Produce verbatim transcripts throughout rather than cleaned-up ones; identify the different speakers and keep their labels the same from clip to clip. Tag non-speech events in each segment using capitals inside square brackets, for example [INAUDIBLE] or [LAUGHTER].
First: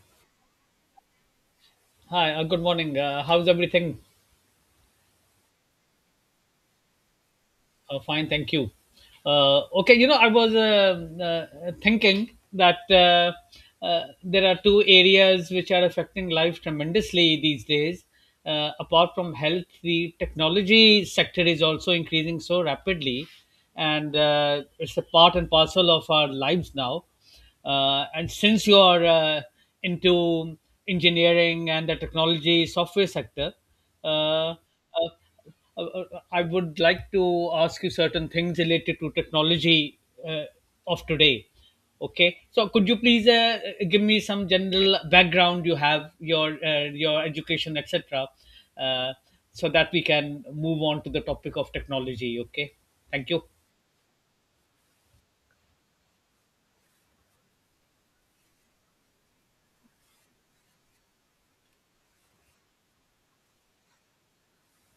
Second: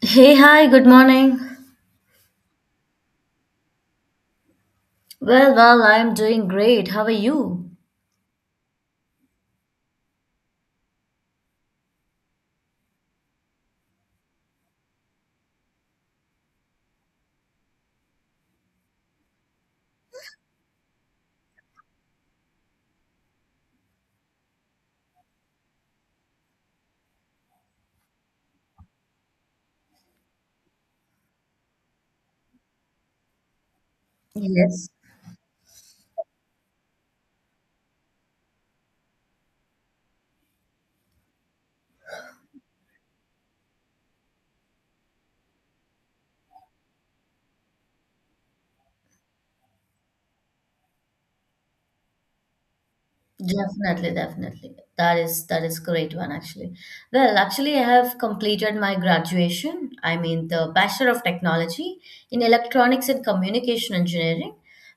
Speaker 1: Hey, hi, good morning.
Speaker 2: Hi, uh, good morning. Uh, how's everything?
Speaker 1: Well, well, I'm doing great. How are you?
Speaker 2: Uh, fine, thank you. Uh, okay, you know, I was uh, uh, thinking that uh, uh, there are two areas which are affecting life tremendously these days. Uh, apart from health, the technology sector is also increasing so rapidly, and uh, it's a part and parcel of our lives now. Uh, and since you are uh, into engineering and the technology software sector, uh, uh,
Speaker 1: Yes.
Speaker 2: uh, uh, I would like to ask you certain things related to technology uh, of today. Okay, so could you please uh, give me some general background you have, your uh, your education, et cetera, uh, so that we can move on to the topic of technology. Okay, thank you.
Speaker 1: Definitely, definitely. That is that is great one actually. Well, actually, I have completed my graduation. I mean, the Bachelor of Technology in Electronics and Communication Engineering.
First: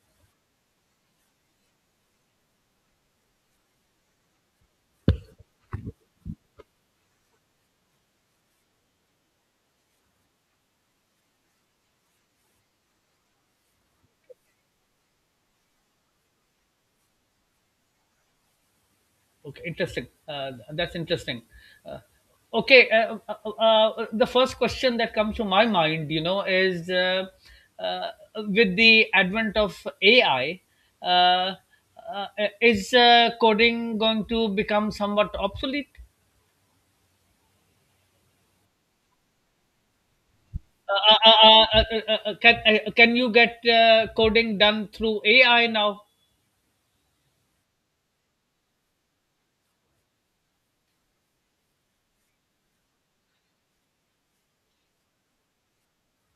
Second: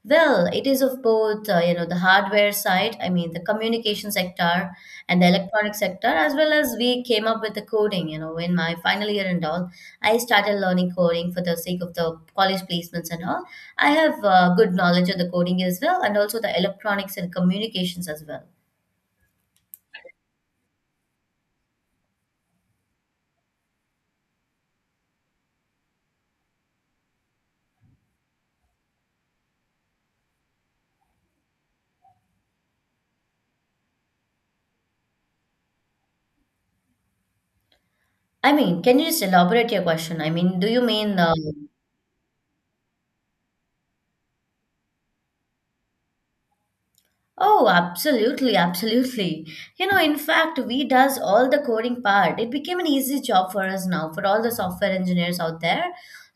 Speaker 1: Well, it is of both, uh, you know, the hardware side. I mean, the communication sector and the electronic sector, as well as we came up with the coding. You know, in my final year and all, I started learning coding for the sake of the college placements and all. I have uh, good knowledge of the coding as well, and also the electronics and communications as well.
Speaker 2: Okay, interesting. Uh, that's interesting. Uh, okay, uh, uh, uh, uh, the first question that comes to my mind, you know, is uh, uh, with the advent of A I, uh, uh, is uh, coding going to become somewhat obsolete?
Speaker 1: I mean, can you just elaborate your question? I mean, do you
Speaker 2: Uh,
Speaker 1: mean?
Speaker 2: uh,
Speaker 1: Uh,
Speaker 2: uh, uh, uh, uh, uh, uh, can uh, can you get uh, coding done through A I now?
Speaker 1: oh, absolutely, absolutely. You know, in fact, we does all the coding part. It became an easy job for us now, for all the software engineers out there.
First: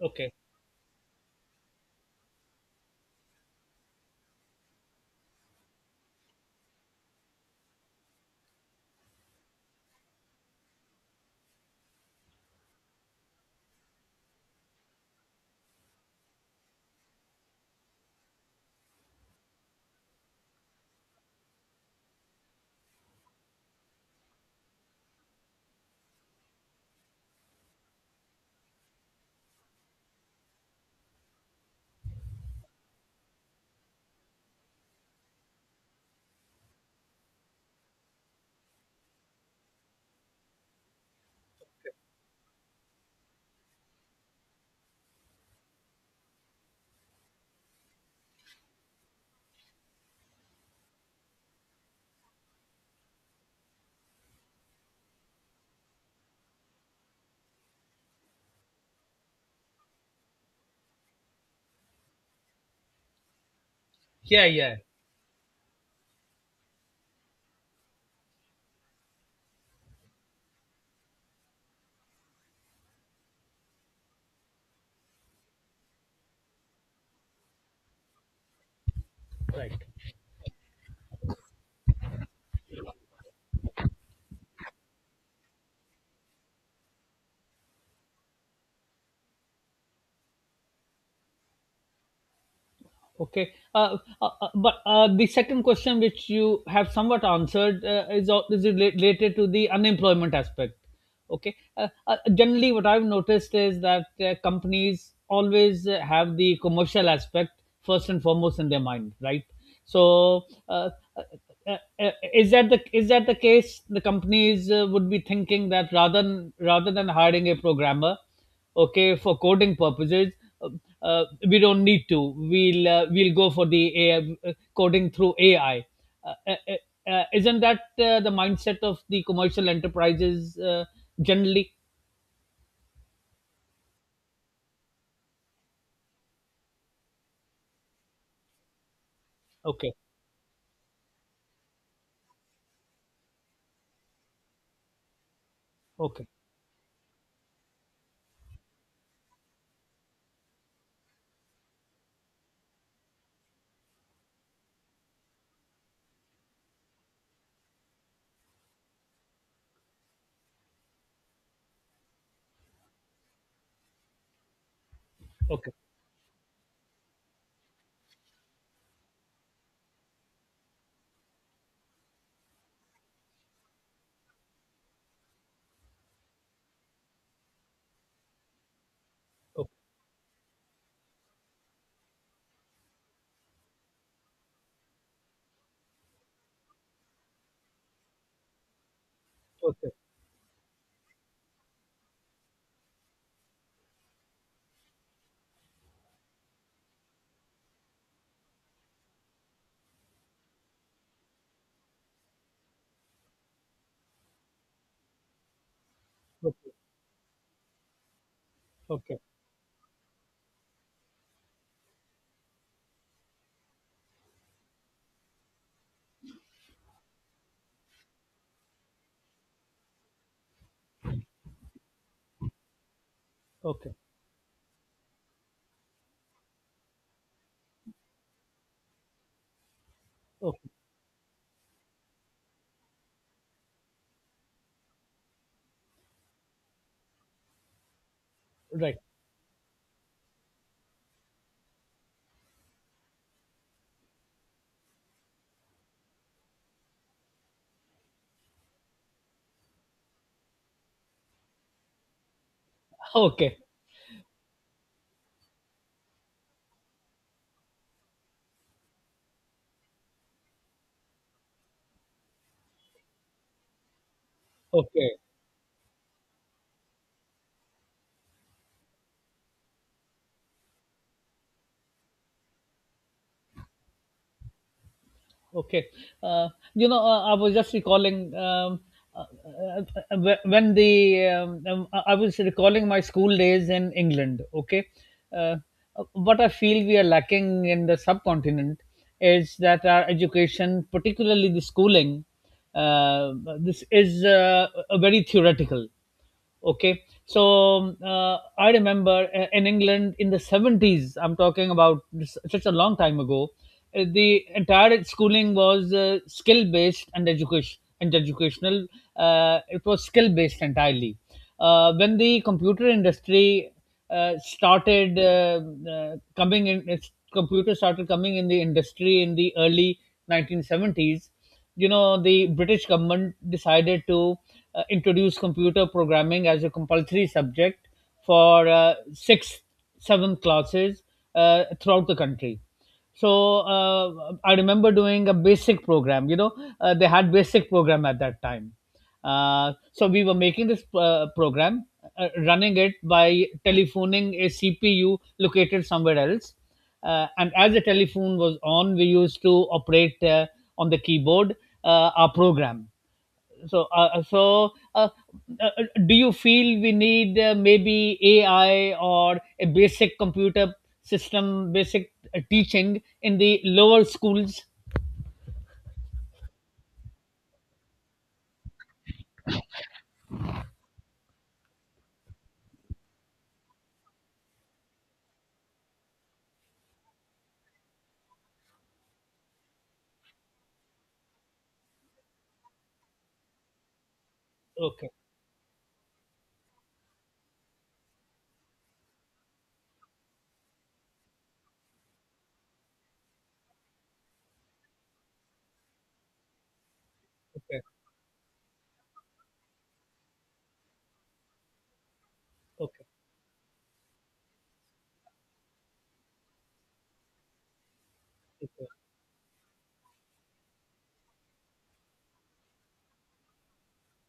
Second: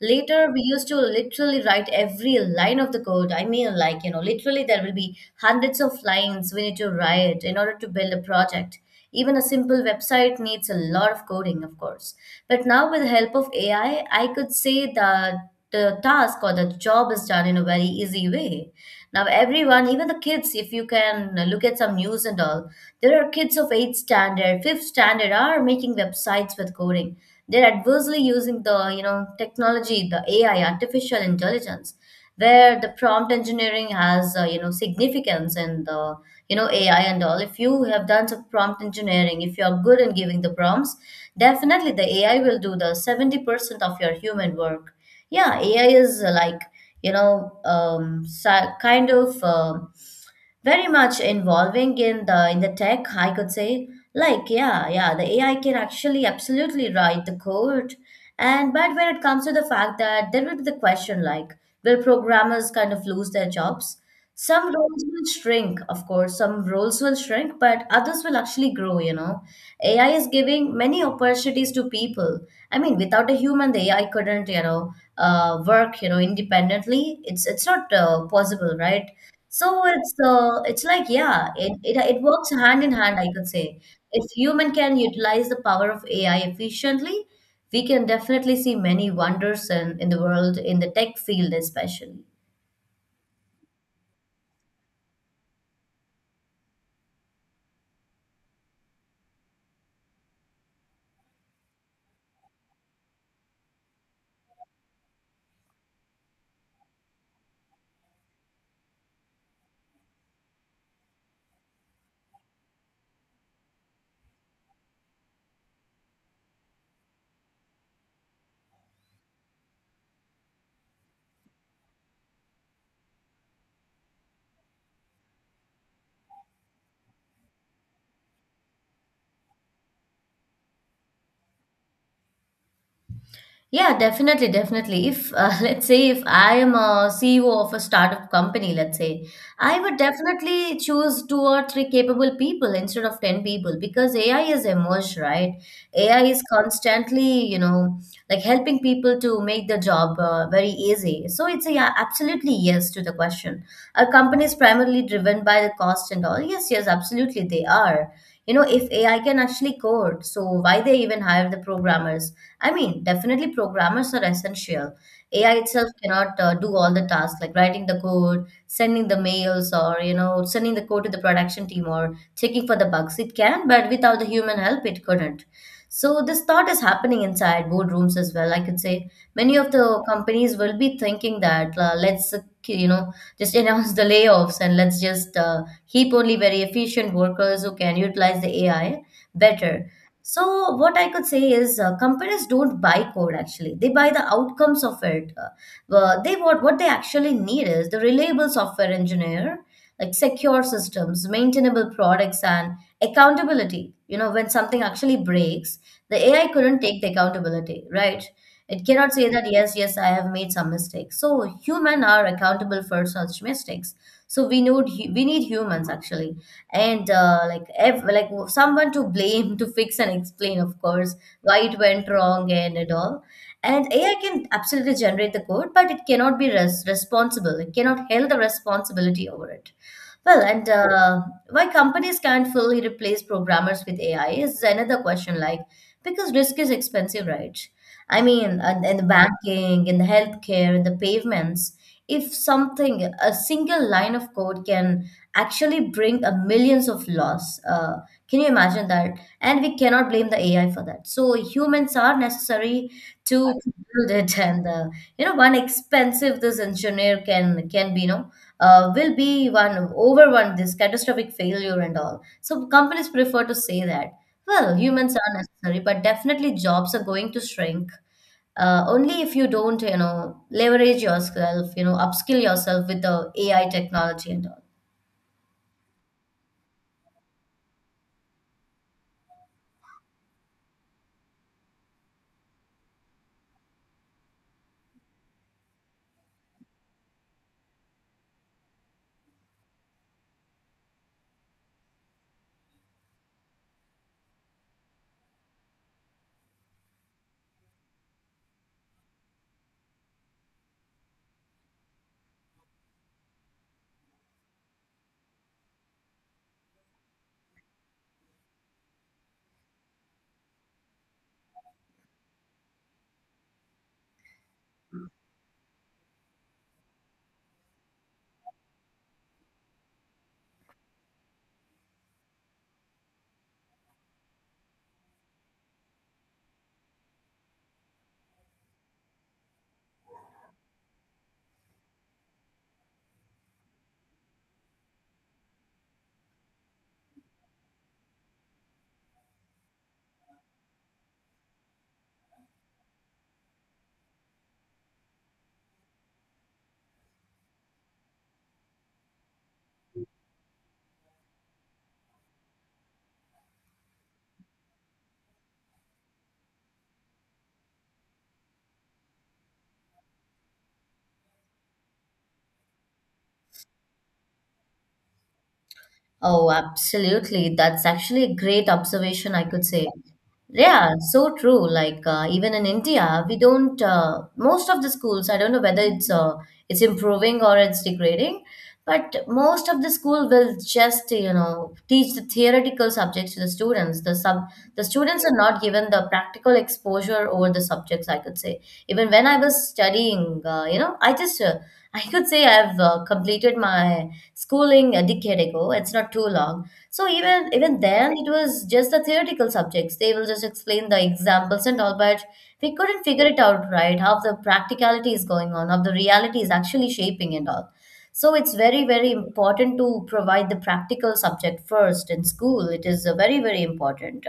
Speaker 2: Okay.
Speaker 1: Later, we used to literally write every line of the code. I mean, like, you know, literally there will be hundreds of lines we need to write in order to build a project. Even a simple website needs a lot of coding, of course. But now, with the help of A I, I I could say that the task or the job is done in a very easy way. Now, everyone, even the kids, if you can look at some news and all, there are kids of eighth standard, fifth standard are making websites with coding. They're adversely using the, you know, technology, the A I, artificial intelligence where the prompt engineering has uh, you know significance and the you know A I and all. If you have done some prompt engineering, if you are good in giving the prompts, definitely the A I will do the seventy percent of your human work. Yeah, A I is uh, like you know um, si- kind of. um very much involving in the in the tech, I could say. Like yeah yeah the AI can actually absolutely write the code. And but when it comes to the fact that there will be the question like will programmers kind of lose their jobs,
Speaker 2: Yeah.
Speaker 1: some
Speaker 2: Yeah.
Speaker 1: roles will shrink, of course, some roles will shrink, but others will actually grow, you know. AI is giving many opportunities to people. I mean, without a human, the AI couldn't, you know, uh, work, you know, independently. It's it's not uh, possible, right? So
Speaker 2: Right.
Speaker 1: it's uh, it's like yeah, it, it it works hand in hand, I could say. If human can utilize the power of A I efficiently, we can definitely see many wonders in, in the world, in the tech field especially.
Speaker 2: Okay, uh, uh, uh, but uh, the second question, which you have somewhat answered, uh, is al- is rela- related to the unemployment aspect. Okay, uh, uh, generally, what I've noticed is that uh, companies always uh, have the commercial aspect first and foremost in their mind, right? So, uh, uh, uh, uh, is that the is that the case? The companies uh, would be thinking that rather than rather than hiring a programmer, okay, for coding purposes. uh, uh, we don't need to, we'll uh, we'll go for the A I, uh, coding through AI, uh, uh, uh, uh, isn't that uh, the mindset of the commercial enterprises uh, generally?
Speaker 1: Yeah, definitely, definitely. If uh, [LAUGHS] let's say if I am a C E O of a startup company, let's say, I
Speaker 2: Okay.
Speaker 1: would definitely choose two or three capable people instead of ten people because A I has emerged, right? A I
Speaker 2: Okay.
Speaker 1: is constantly, you know, like helping people to make the job uh, very easy. So it's a yeah, absolutely yes to the question. Are companies primarily driven by the cost and all? Yes, yes, absolutely they are. You know, if A I can actually code, so why they even hire the programmers? I mean, definitely programmers are essential. A I
Speaker 2: Okay.
Speaker 1: itself cannot uh, do all the tasks like writing the code, sending the mails, or you know, sending the code to the production team or checking for the bugs. It can, but without the human help, it couldn't. So this thought is happening inside boardrooms as well. I could say many of the companies will be thinking that uh, let's uh, you know just [LAUGHS] announce the layoffs and let's just uh, keep only very efficient workers who can utilize the A I better.
Speaker 2: Okay.
Speaker 1: So what I could say is uh, companies don't buy code actually. They buy the outcomes of it. Uh, uh, they what what they actually need is the reliable software engineer, like secure systems, maintainable products, and accountability. You know, when something actually breaks, the A I
Speaker 2: Okay.
Speaker 1: couldn't take the accountability, right? It cannot
Speaker 2: Okay. Okay.
Speaker 1: say that yes, yes, I have made some mistakes. So human are accountable for such mistakes. So we need hu- we need humans actually, and uh, like ev- like someone to blame [LAUGHS] to fix and explain, of course, why it went wrong and, and all. And
Speaker 2: Okay.
Speaker 1: AI can absolutely generate the code, but it cannot be res- responsible. It cannot held the responsibility over it. Well,
Speaker 2: Okay.
Speaker 1: and uh, why companies can't fully replace programmers with AI is another question, like because risk is expensive, right? I mean, and in
Speaker 2: Right.
Speaker 1: the banking, in the healthcare, in the pavements, if something, a single line of code can actually bring a millions of loss. Uh, can you imagine that? And we cannot blame the A I for that. So humans are necessary to
Speaker 2: Okay.
Speaker 1: build it, [LAUGHS] and uh, you know, one expensive this engineer can can be, you know, uh, will be one over one this catastrophic failure and all. So companies prefer to say that. Well,
Speaker 2: Okay.
Speaker 1: humans are necessary, but definitely jobs are going to shrink. Uh, only if you don't, you know, leverage yourself, you know, upskill yourself with the A I technology and all.
Speaker 2: Okay. Uh, you know, uh, I was just recalling um, uh, uh, uh, wh- when the um, um, I I was recalling my school days in England. Okay. Uh, what I feel we are lacking in the subcontinent is that our education, particularly the schooling, uh, this is uh, a very theoretical. Okay. So um, uh, I remember uh, in England in the seventies. I'm talking about s- such a long time ago. Uh, the entire schooling was uh, skill based and education and educational. Uh, it was skill based entirely. Uh, when the computer industry uh, started uh, uh, coming in its, computer started coming in the industry in the early nineteen seventies. You know, the British government decided to uh, introduce computer programming as a compulsory subject for uh, sixth, seventh classes uh, throughout the country. So uh, I remember doing a basic program, you know. Uh, they had basic program at that time. Uh, so we were making this uh, program, uh, running it by telephoning a CPU located somewhere else, uh, and as the telephone was on, we used to operate uh, on the keyboard uh, our program. So, uh, uh, so uh, uh, do you feel we need uh, maybe A I or a basic computer system, basic uh, teaching in the lower schools?
Speaker 1: Oh, absolutely. That's actually a great observation, I could say. Yeah, so true. Like uh, even in India, we don't. Uh, most of the schools, I don't know whether it's uh, it's improving or it's degrading, but most of the school will just you know teach the theoretical subjects to the students. The sub the
Speaker 2: Okay.
Speaker 1: students are not given the practical exposure over the subjects. I could say even when I was studying, uh, you know, I just uh, [LAUGHS] I could say I've uh, completed my schooling a decade ago. It's not too long. So even even
Speaker 2: Okay.
Speaker 1: then, it was just the theoretical subjects. They will just explain the examples and all, but we couldn't
Speaker 2: Okay.
Speaker 1: figure it out right how the practicality is going on, how the reality is actually shaping and all. So it's very
Speaker 2: Okay.
Speaker 1: very important to provide the practical subject first in school. It is uh, very very important.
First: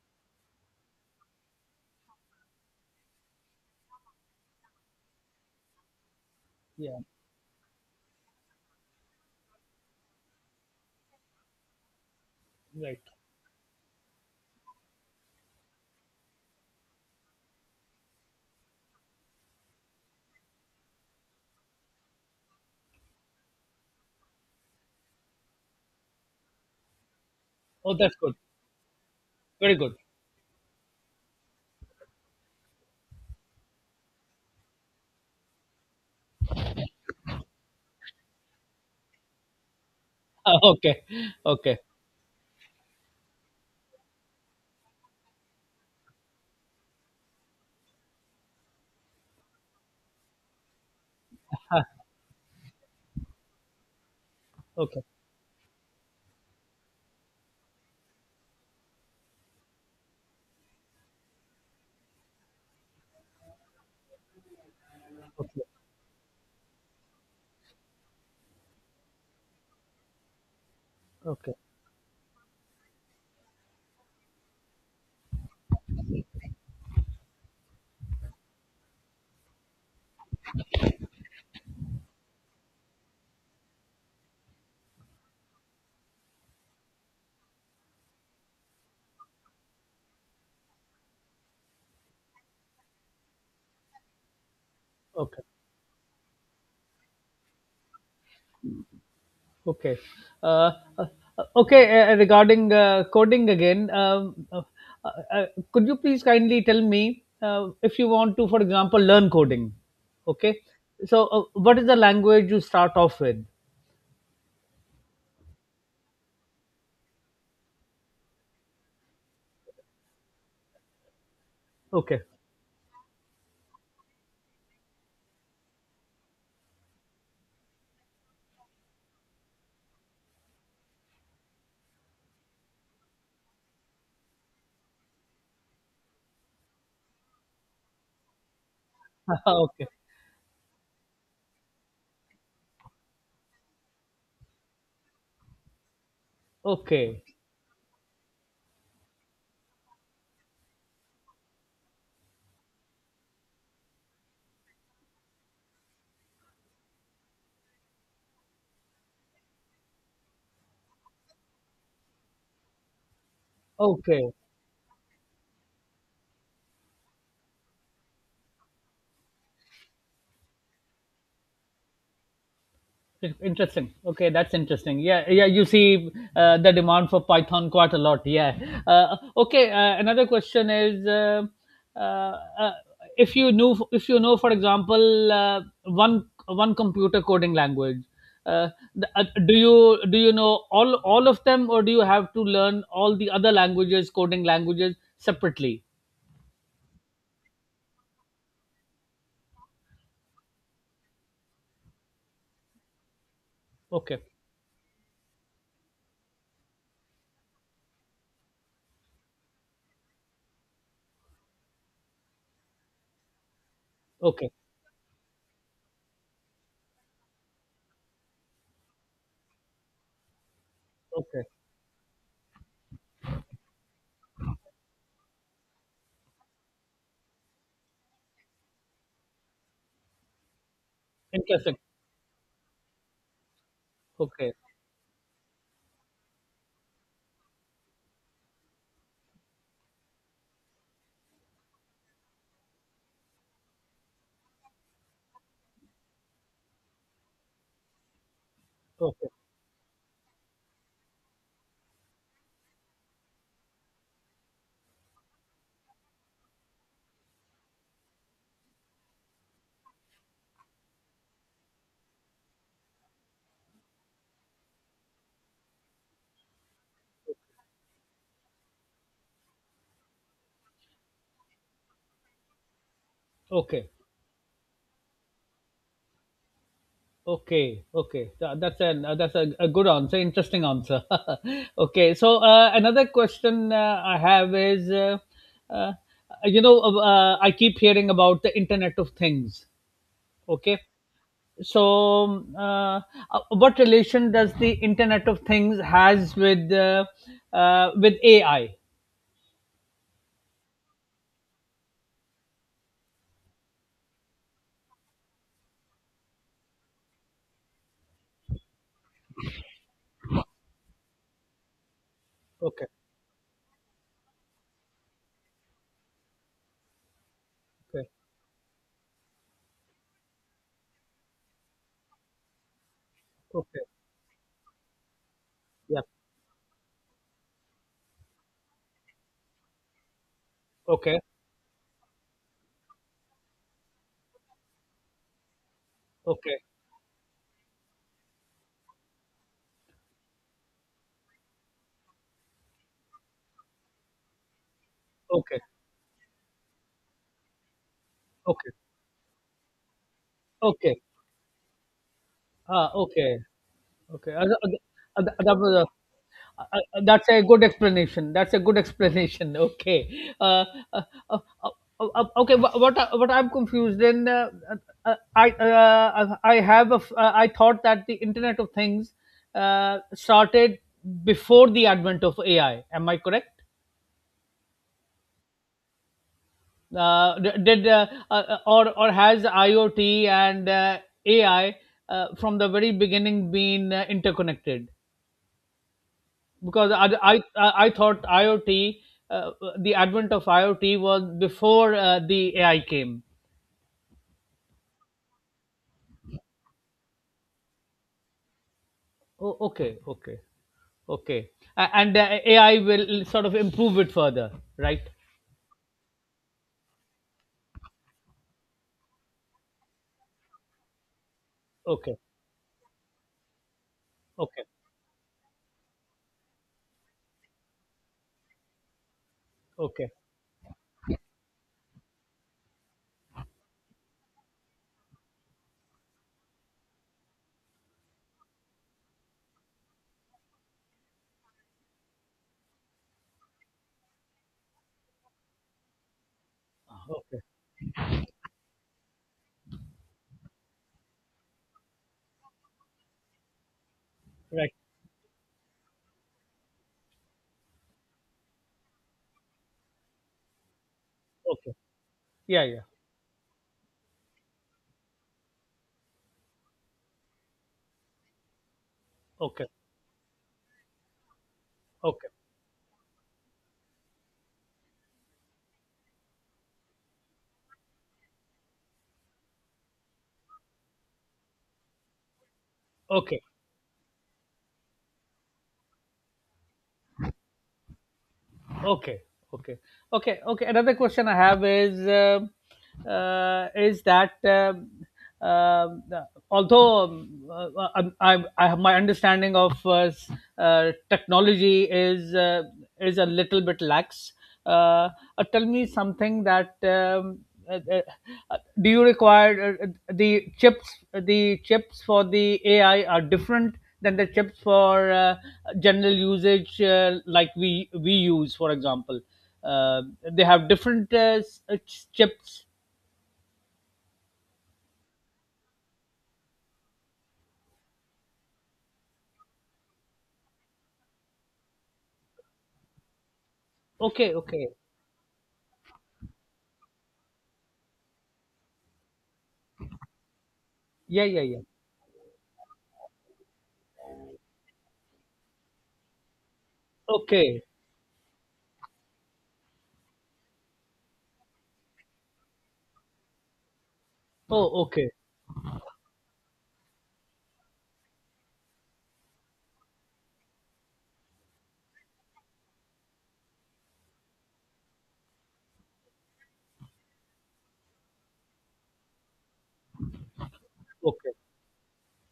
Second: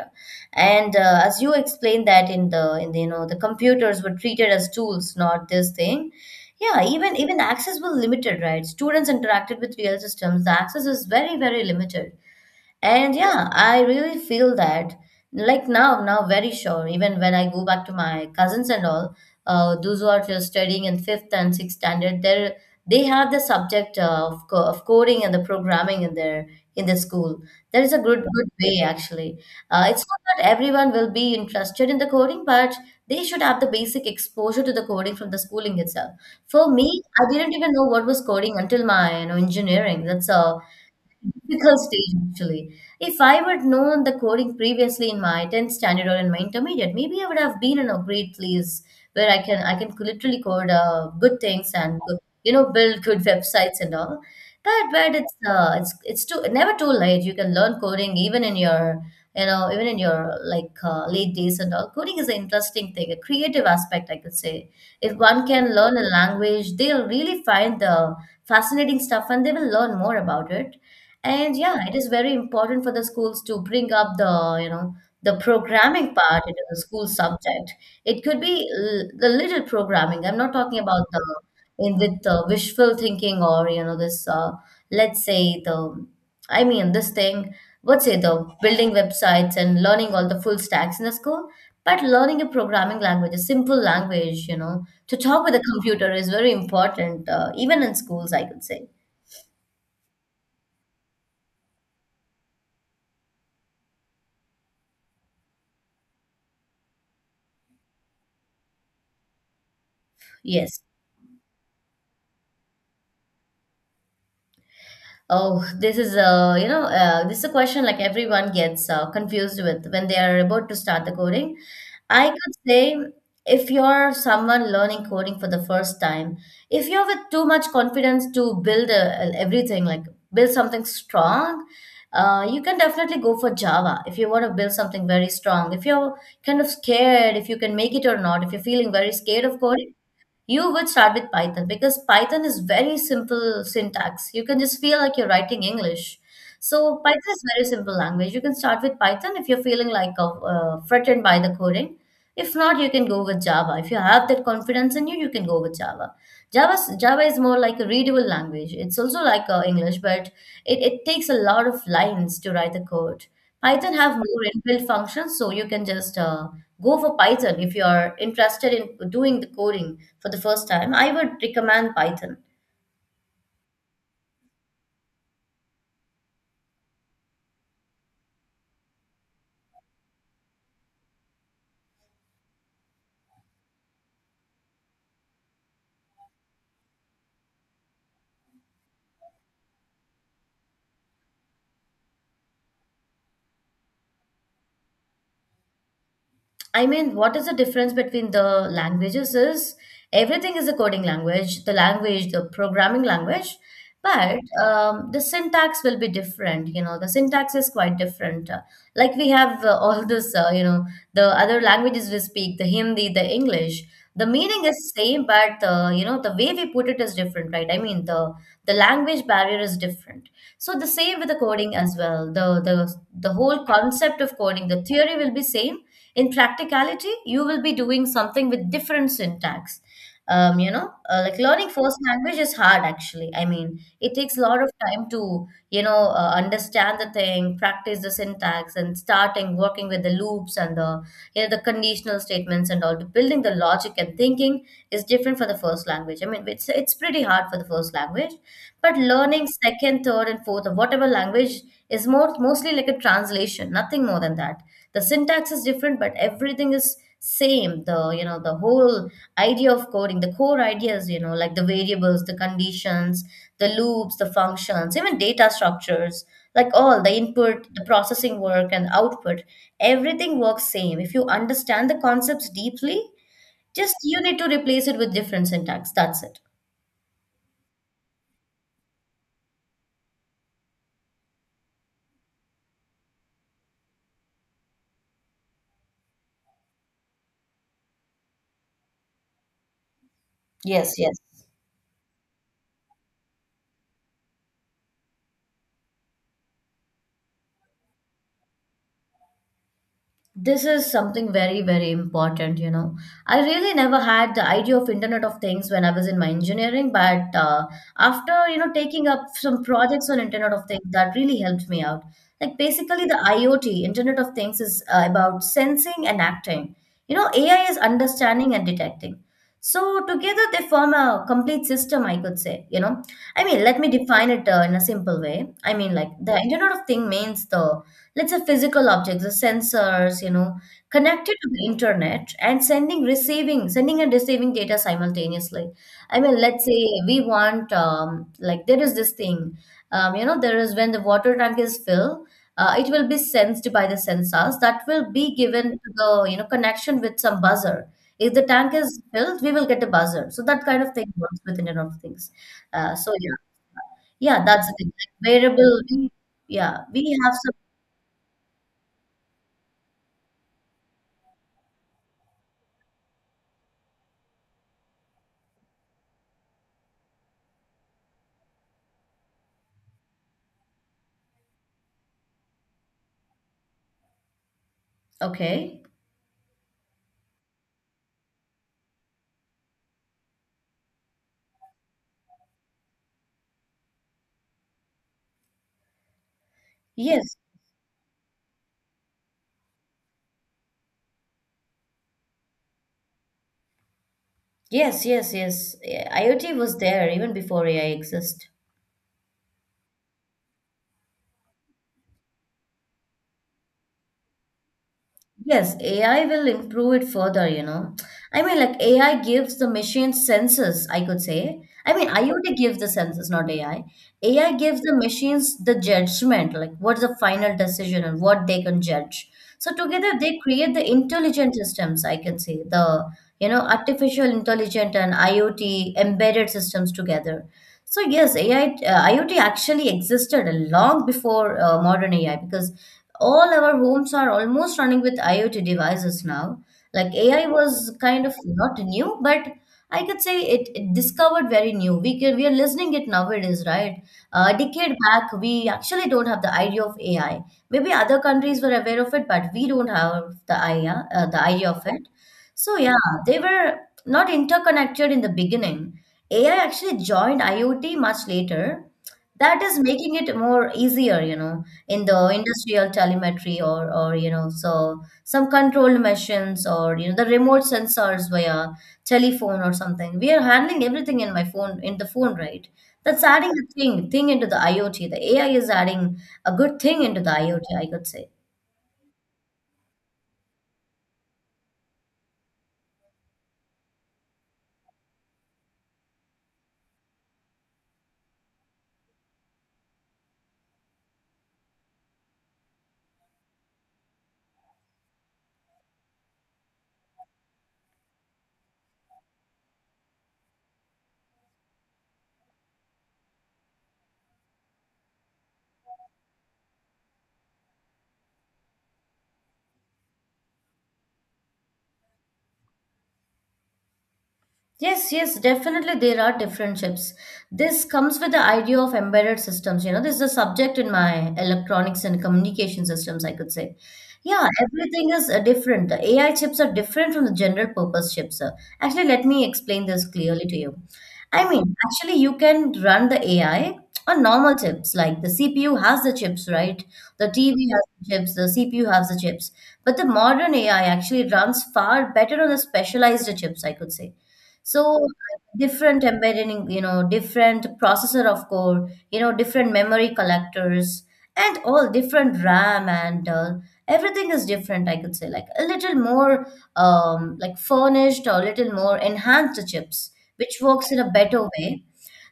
Speaker 1: And uh, as you explained that in the in the you know the computers were treated as tools, not this thing. Yeah,
Speaker 2: Yeah.
Speaker 1: even even access was limited, right? Students interacted with real systems. The access is very, very limited.
Speaker 2: Right.
Speaker 1: And yeah, I really feel that like now, now very sure, even when I go back to my cousins and all, uh, those who are just studying in fifth and sixth standard, they they have the subject of, co- of coding and the programming in their in the school. That is
Speaker 2: Oh,
Speaker 1: a
Speaker 2: that's
Speaker 1: good
Speaker 2: good.
Speaker 1: good way actually.
Speaker 2: Very
Speaker 1: Uh,
Speaker 2: good. [LAUGHS]
Speaker 1: it's not that everyone will be interested in the coding, but they should have the basic exposure to the coding from the schooling itself. For me, I didn't even know what was coding until my you know engineering. That's a
Speaker 2: Uh, okay. Okay.
Speaker 1: difficult stage actually. If I would known the coding previously in my tenth standard or in my intermediate, maybe I would have been in a great place where I can I can literally code uh, good things and good, you know, build [LAUGHS] good websites and all. But
Speaker 2: Okay.
Speaker 1: but it's uh, it's it's too never too late. You can learn coding even in your you know even in your like uh, late days and all. Coding is an interesting thing, a creative aspect I could say. If one
Speaker 2: Okay.
Speaker 1: can learn a language, they'll really find the fascinating stuff and they will learn more about it.
Speaker 2: Okay.
Speaker 1: And yeah, it is very important for the schools to bring up the, you know, the programming part into the school subject. It could be l the little programming. I'm not talking about the in with the wishful thinking or, you know, this uh, let's say the I mean this thing, let's say the building websites and learning all the full stacks in the school, but learning a programming language, a simple language, you know, to
Speaker 2: Okay.
Speaker 1: talk with a computer is very important, uh, even in schools, I could say.
Speaker 2: Okay. Uh, uh, okay. Uh, regarding uh, coding again, um, uh, uh, uh, could you please kindly tell me uh, if you want to, for example, learn coding? Okay.
Speaker 1: Yes.
Speaker 2: So, uh, what is the language you start off with?
Speaker 1: Oh, this is a you know uh, this is a question like everyone gets uh, confused with when they are about to start the coding.
Speaker 2: Okay.
Speaker 1: I could say if you're someone learning coding for the first time, if you're with too much confidence to build a, everything like build something strong, uh, you can definitely go for Java if you want to build something very strong. If you're kind of scared, if you can make it or not, if you're feeling very scared
Speaker 2: [LAUGHS]
Speaker 1: of
Speaker 2: Okay.
Speaker 1: coding, you would start with Python because Python is very simple syntax. You can just feel like you're writing English. So Python
Speaker 2: Okay.
Speaker 1: is very simple language. You can start with Python if you're feeling like uh, uh, threatened by the coding. If not, you can go with Java. If you have that confidence in you, you can go with Java. Java Java is more like a readable language. It's also like uh, English, but it, it takes a lot of lines to write the code. Python have
Speaker 2: Okay.
Speaker 1: more inbuilt functions, so you can just uh, go for Python if you are interested in doing the coding for the first time. I would recommend Python.
Speaker 2: Interesting. Okay, that's interesting. Yeah, yeah, you see, uh, the demand for Python quite a lot, yeah. Uh, okay, uh, another question is uh, uh, uh, if you knew if you know, for example, uh, one one computer coding language, uh, the- uh, do you do you know all all of them, or do you have to learn all the other languages, coding languages, separately?
Speaker 1: I mean, what is the difference between the languages is everything is a coding language, the language, the programming language,
Speaker 2: Okay.
Speaker 1: but um, the syntax will be different. You know, the syntax is quite different. Uh, like we have uh, [LAUGHS] all this, uh, you know, the other languages we speak, the Hindi, the English. The
Speaker 2: Okay.
Speaker 1: meaning is same, but uh, you know the way we put it is different, right? I mean, the the language barrier is different. So the same with the
Speaker 2: Okay.
Speaker 1: coding as well. The the the whole concept of coding, the theory will be same. In practicality, you will be doing something with different syntax. Um, you know uh, like learning
Speaker 2: Interesting.
Speaker 1: first language is hard actually. I mean, it takes a
Speaker 2: Okay.
Speaker 1: lot of time to you know uh, understand the thing, practice the syntax, and starting working with the loops and the, you know, the conditional statements and all, building the logic and thinking is different for the first language. I mean, it's it's pretty hard for the first language, but
Speaker 2: Okay.
Speaker 1: learning second, third, and fourth or whatever language is more mostly like a translation, nothing more than that. The syntax is different, but everything is same, the, you know, the whole idea of coding, the core ideas, you know, like the variables, the conditions, the loops, the functions, even data structures, like all the input, the processing work, and output, everything works same if you understand the concepts deeply.
Speaker 2: Okay.
Speaker 1: Just you need to replace it with different syntax, that's it.
Speaker 2: Okay, okay. Tha- that's an uh, that's a, a good answer, interesting answer. [LAUGHS] Okay, so uh, another question uh, I have is, uh, uh, you know, uh, I keep hearing about the Internet of Things. Okay,
Speaker 1: Yes, yes.
Speaker 2: so um, uh, uh, what relation does the Internet of Things has with uh, uh, with A I?
Speaker 1: This is something very, very important, you know. I really never had the idea of Internet of Things when I was in my engineering, but uh, after, you know, taking up some projects on Internet of Things, that really helped me out. Like
Speaker 2: Okay.
Speaker 1: basically the IoT, Internet of Things is uh, about sensing and acting. You know, A I is
Speaker 2: Okay.
Speaker 1: understanding and detecting. So together they form a complete system, I could say, you know. I mean, let
Speaker 2: Okay.
Speaker 1: me define it uh, in a simple way. I mean,
Speaker 2: Yeah.
Speaker 1: like the Internet of Thing means the, let's say, physical objects, the sensors, you know,
Speaker 2: Okay.
Speaker 1: connected to the internet and sending, receiving, sending and receiving data simultaneously. I mean,
Speaker 2: Okay.
Speaker 1: let's say we want, um, like there is this thing, um, you know, there is when the water tank is filled, uh, it will be sensed by the sensors that will be
Speaker 2: Okay.
Speaker 1: given to the, you know, connection with some buzzer. If the
Speaker 2: Okay.
Speaker 1: tank is filled, we will get a buzzer. So that kind of
Speaker 2: Okay.
Speaker 1: thing works with Internet of Things.
Speaker 2: Ah,
Speaker 1: Uh, so yeah,
Speaker 2: okay. Okay, uh,
Speaker 1: yeah, that's
Speaker 2: uh,
Speaker 1: the thing.
Speaker 2: uh, uh,
Speaker 1: Like
Speaker 2: that
Speaker 1: variable,
Speaker 2: was
Speaker 1: we,
Speaker 2: a- uh,
Speaker 1: yeah,
Speaker 2: uh,
Speaker 1: we
Speaker 2: that's
Speaker 1: have.
Speaker 2: a good explanation. That's a good explanation. [LAUGHS] Okay. Uh, uh, uh, uh, uh, uh, okay. Wha- What I- what I'm confused in, uh, uh, uh, I uh, uh, I have a f- uh, I thought that the Internet of Things uh, started before the advent of A I. Am I correct?
Speaker 1: Okay.
Speaker 2: Uh, d- did uh, uh, or or has IoT and uh, A I uh, from the very beginning been uh, interconnected? Because I
Speaker 1: Yes.
Speaker 2: I, I thought IoT, uh, the advent of IoT was before uh, the A I came.
Speaker 1: Yes, yes, yes. Yeah, IoT was there even before A I exist.
Speaker 2: Oh, okay. Okay. Okay. A- and uh, A I will sort of improve it further, right?
Speaker 1: Yes, A I will improve it further, you know. I mean, like A I gives the machine senses, I could say. I mean,
Speaker 2: Okay.
Speaker 1: IoT gives the senses, not A I. A I
Speaker 2: Okay.
Speaker 1: gives the machines the judgment, like what's the final decision and what they can judge. So
Speaker 2: Okay.
Speaker 1: together they create the intelligent systems, I can say, the, you know, artificial intelligent and IoT embedded systems together. So yes, A I, uh, IoT actually existed long before uh, modern A I because all our homes are almost running with IoT devices now. Like
Speaker 2: Okay.
Speaker 1: A I was kind of not new, but I could say it, it discovered very new. We can, we are listening it nowadays, right? Uh, A
Speaker 2: Right.
Speaker 1: decade back, we actually don't have the idea of A I. Maybe other countries were aware of it, but we don't have the idea, uh, the idea
Speaker 2: Okay.
Speaker 1: of it.
Speaker 2: Yeah.
Speaker 1: So
Speaker 2: Yeah.
Speaker 1: yeah, they were not interconnected in the beginning. A I actually joined IoT much later. That
Speaker 2: Okay.
Speaker 1: is making it more easier, you know, in the
Speaker 2: Okay.
Speaker 1: industrial telemetry, or, or you know, so some controlled machines, or you know, the remote sensors via telephone or something. We are handling everything in my phone, in the phone, right? That's
Speaker 2: Okay.
Speaker 1: adding a thing thing into the IoT. The A I is adding a good thing into the IoT, I could say.
Speaker 2: Okay. Okay. Okay. Okay. Another question I have is uh, uh, is that, um, um, uh, although, um, uh, I'm, I'm, I have my understanding of uh, s- uh, technology is uh, is a little bit lax. uh, uh, Tell me something that, um, uh, uh, uh, do you require uh, uh, the chips the chips for the AI are different than the chips for uh, general usage, uh, like we we use, for example, uh, they have different uh, s- uh, ch- chips.
Speaker 1: Yes, yes, definitely there are different chips. This comes with the idea of embedded systems. You know, this is a subject in my electronics and communication systems, I could say.
Speaker 2: Okay.
Speaker 1: Yeah,
Speaker 2: Okay.
Speaker 1: everything is uh, different. The A I chips are different from the general purpose chips. Uh. Actually, let me explain this clearly to you.
Speaker 2: Yeah. Yeah.
Speaker 1: I
Speaker 2: Yeah.
Speaker 1: mean, actually, you can run the A I on normal chips, like the C P U has the chips, right? The
Speaker 2: Okay.
Speaker 1: T V has the chips, the C P U has the chips. But the modern A I actually runs far better on the specialized chips, I could say.
Speaker 2: Oh,
Speaker 1: So
Speaker 2: okay.
Speaker 1: different embedding, you know, different processor of core, you know, different memory collectors and all, different RAM and uh, everything is different, I could say, like a little more um, like furnished or a little more enhanced chips, which works in a
Speaker 2: Okay.
Speaker 1: better way.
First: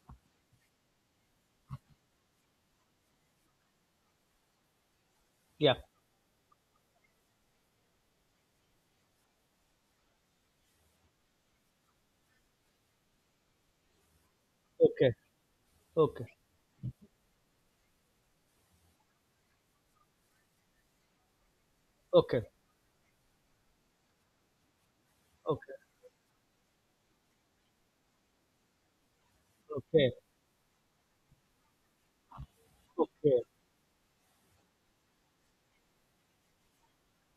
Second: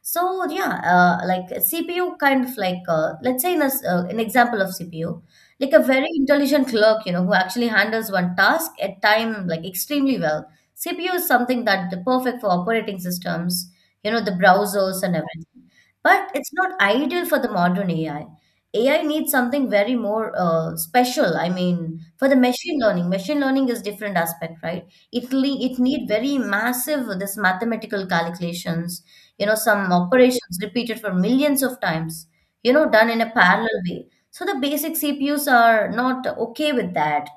Speaker 1: So yeah, uh, like C P U kind of like uh, let's say in a, s- uh, an example of C P U, like
Speaker 2: Yeah.
Speaker 1: a very intelligent clerk, you know, who actually handles one task at time like extremely well. C P U is something that the perfect for operating systems, you know, the browsers
Speaker 2: Okay.
Speaker 1: and everything.
Speaker 2: Okay.
Speaker 1: But it's not ideal for the modern A I. A I needs something very more uh, special. I mean, for the
Speaker 2: Okay.
Speaker 1: machine learning, machine learning is different aspect, right? It le-
Speaker 2: Okay.
Speaker 1: it need very massive this mathematical calculations, you know, some
Speaker 2: Okay.
Speaker 1: operations repeated for millions of times, you know, done in a
Speaker 2: Okay.
Speaker 1: parallel way. So the basic CPUs are not okay with that.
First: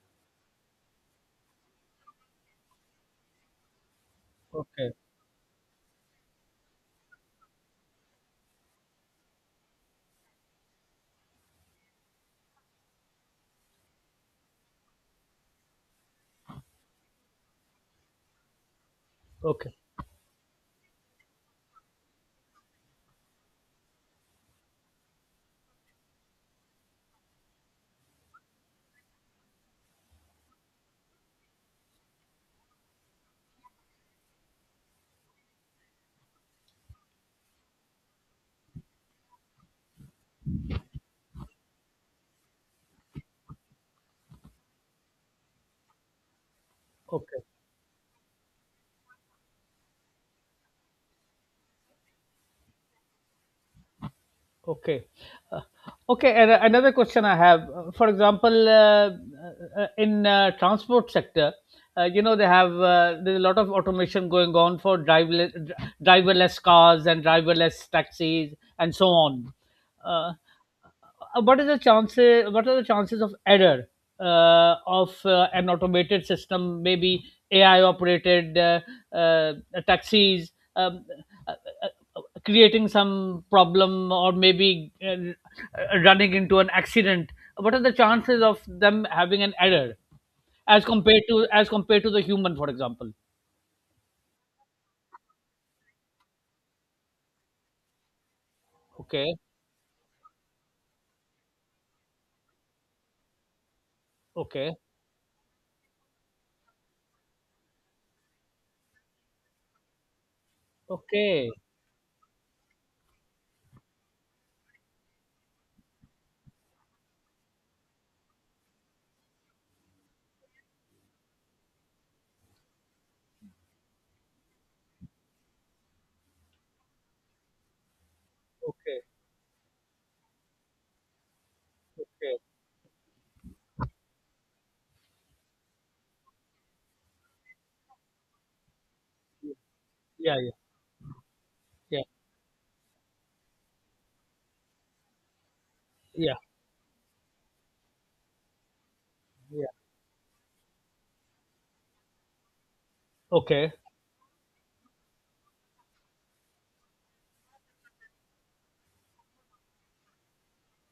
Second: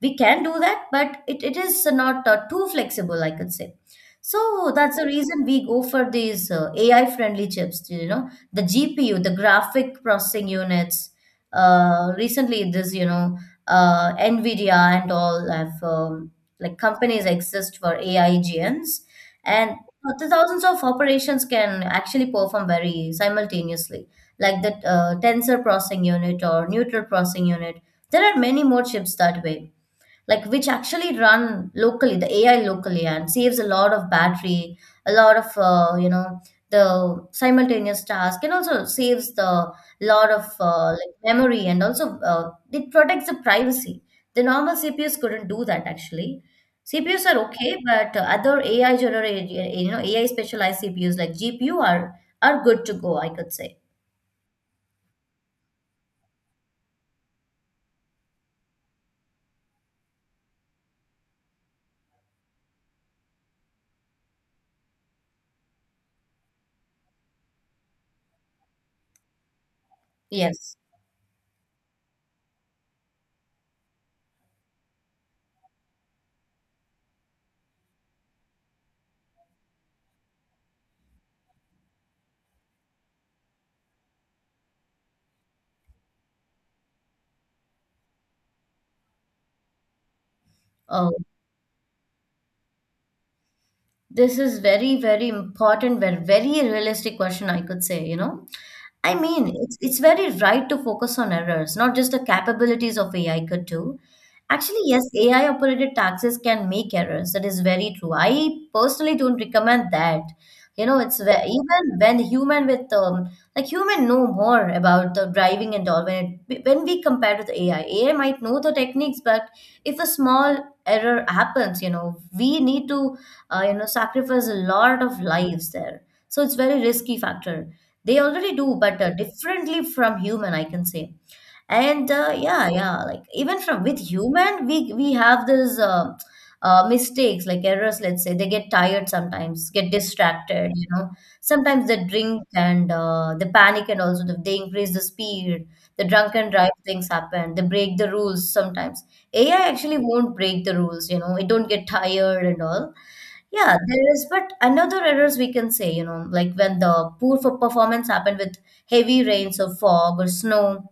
Speaker 1: We can do that, but it, it is not uh, too flexible, I could say. So
Speaker 2: Okay.
Speaker 1: that's the
Speaker 2: Okay.
Speaker 1: reason we go for these uh, AI friendly chips, you know, the GPU, the graphic processing units. Uh, recently this, you know, uh, Nvidia and all have, um, like companies exist for AI gens, and
Speaker 2: Okay.
Speaker 1: uh, the thousands of operations can actually perform very simultaneously, like the uh, tensor processing unit or neutral processing unit. There are many more chips that way, like which actually run locally, the A I locally, and saves a lot of battery, a lot of uh, you know, the simultaneous task, and also saves the lot of uh, like memory, and also uh, it protects the privacy. The normal C P Us couldn't do that actually. C P Us are
Speaker 2: Okay.
Speaker 1: okay, but uh, other A I generated, you know, A I specialized C P Us like G P U are are good to go, I could say.
Speaker 2: Okay. Uh, okay. And uh, another question I have, uh, for example, uh, uh, uh, in uh, transport sector, uh, you know they have, uh, there's a lot of automation going on for driverless, driverless cars and driverless taxis and so on. Uh,
Speaker 1: Yes.
Speaker 2: uh, what is the chances? What are the chances of error uh, of uh, an automated system, maybe A I operated uh, uh, taxis? Um, uh, uh, Creating some problem or maybe uh, running into an accident, what are the chances of them having an error as
Speaker 1: Oh,
Speaker 2: compared to as compared to the human, for example?
Speaker 1: this is very, very important, very, very realistic question, I could say, you know. I
Speaker 2: Okay.
Speaker 1: mean, it's, it's very right to focus on errors, not just the capabilities of A I could do.
Speaker 2: Okay.
Speaker 1: Actually, yes, A I operated taxes can make errors. That is very true. I personally don't recommend that. You know, it's ve-
Speaker 2: Okay.
Speaker 1: even when human with um, like human know more about the driving and all. When it, when we compare with A I, A I might know the techniques, but if a small error happens, you know, we need to uh, you know, sacrifice a lot of lives there. So it's very risky factor. They already do, but
Speaker 2: Okay.
Speaker 1: uh, differently from human, I can say. And uh,
Speaker 2: Okay.
Speaker 1: yeah, yeah, like even from with human, we we have this uh, uh, mistakes like errors. Let's say they get tired sometimes, get
Speaker 2: Yeah. Yeah.
Speaker 1: distracted. You know, sometimes they
Speaker 2: Yeah.
Speaker 1: drink and uh, they panic, and also the, they increase the speed. The
Speaker 2: Yeah.
Speaker 1: drunk and drive things happen. They break the rules sometimes.
Speaker 2: Yeah.
Speaker 1: A I actually won't break the rules. You know, it don't get tired and all.
Speaker 2: Okay.
Speaker 1: Yeah, there is, but another errors we can say, you know, like when the poor for performance happened with heavy rains or fog or snow,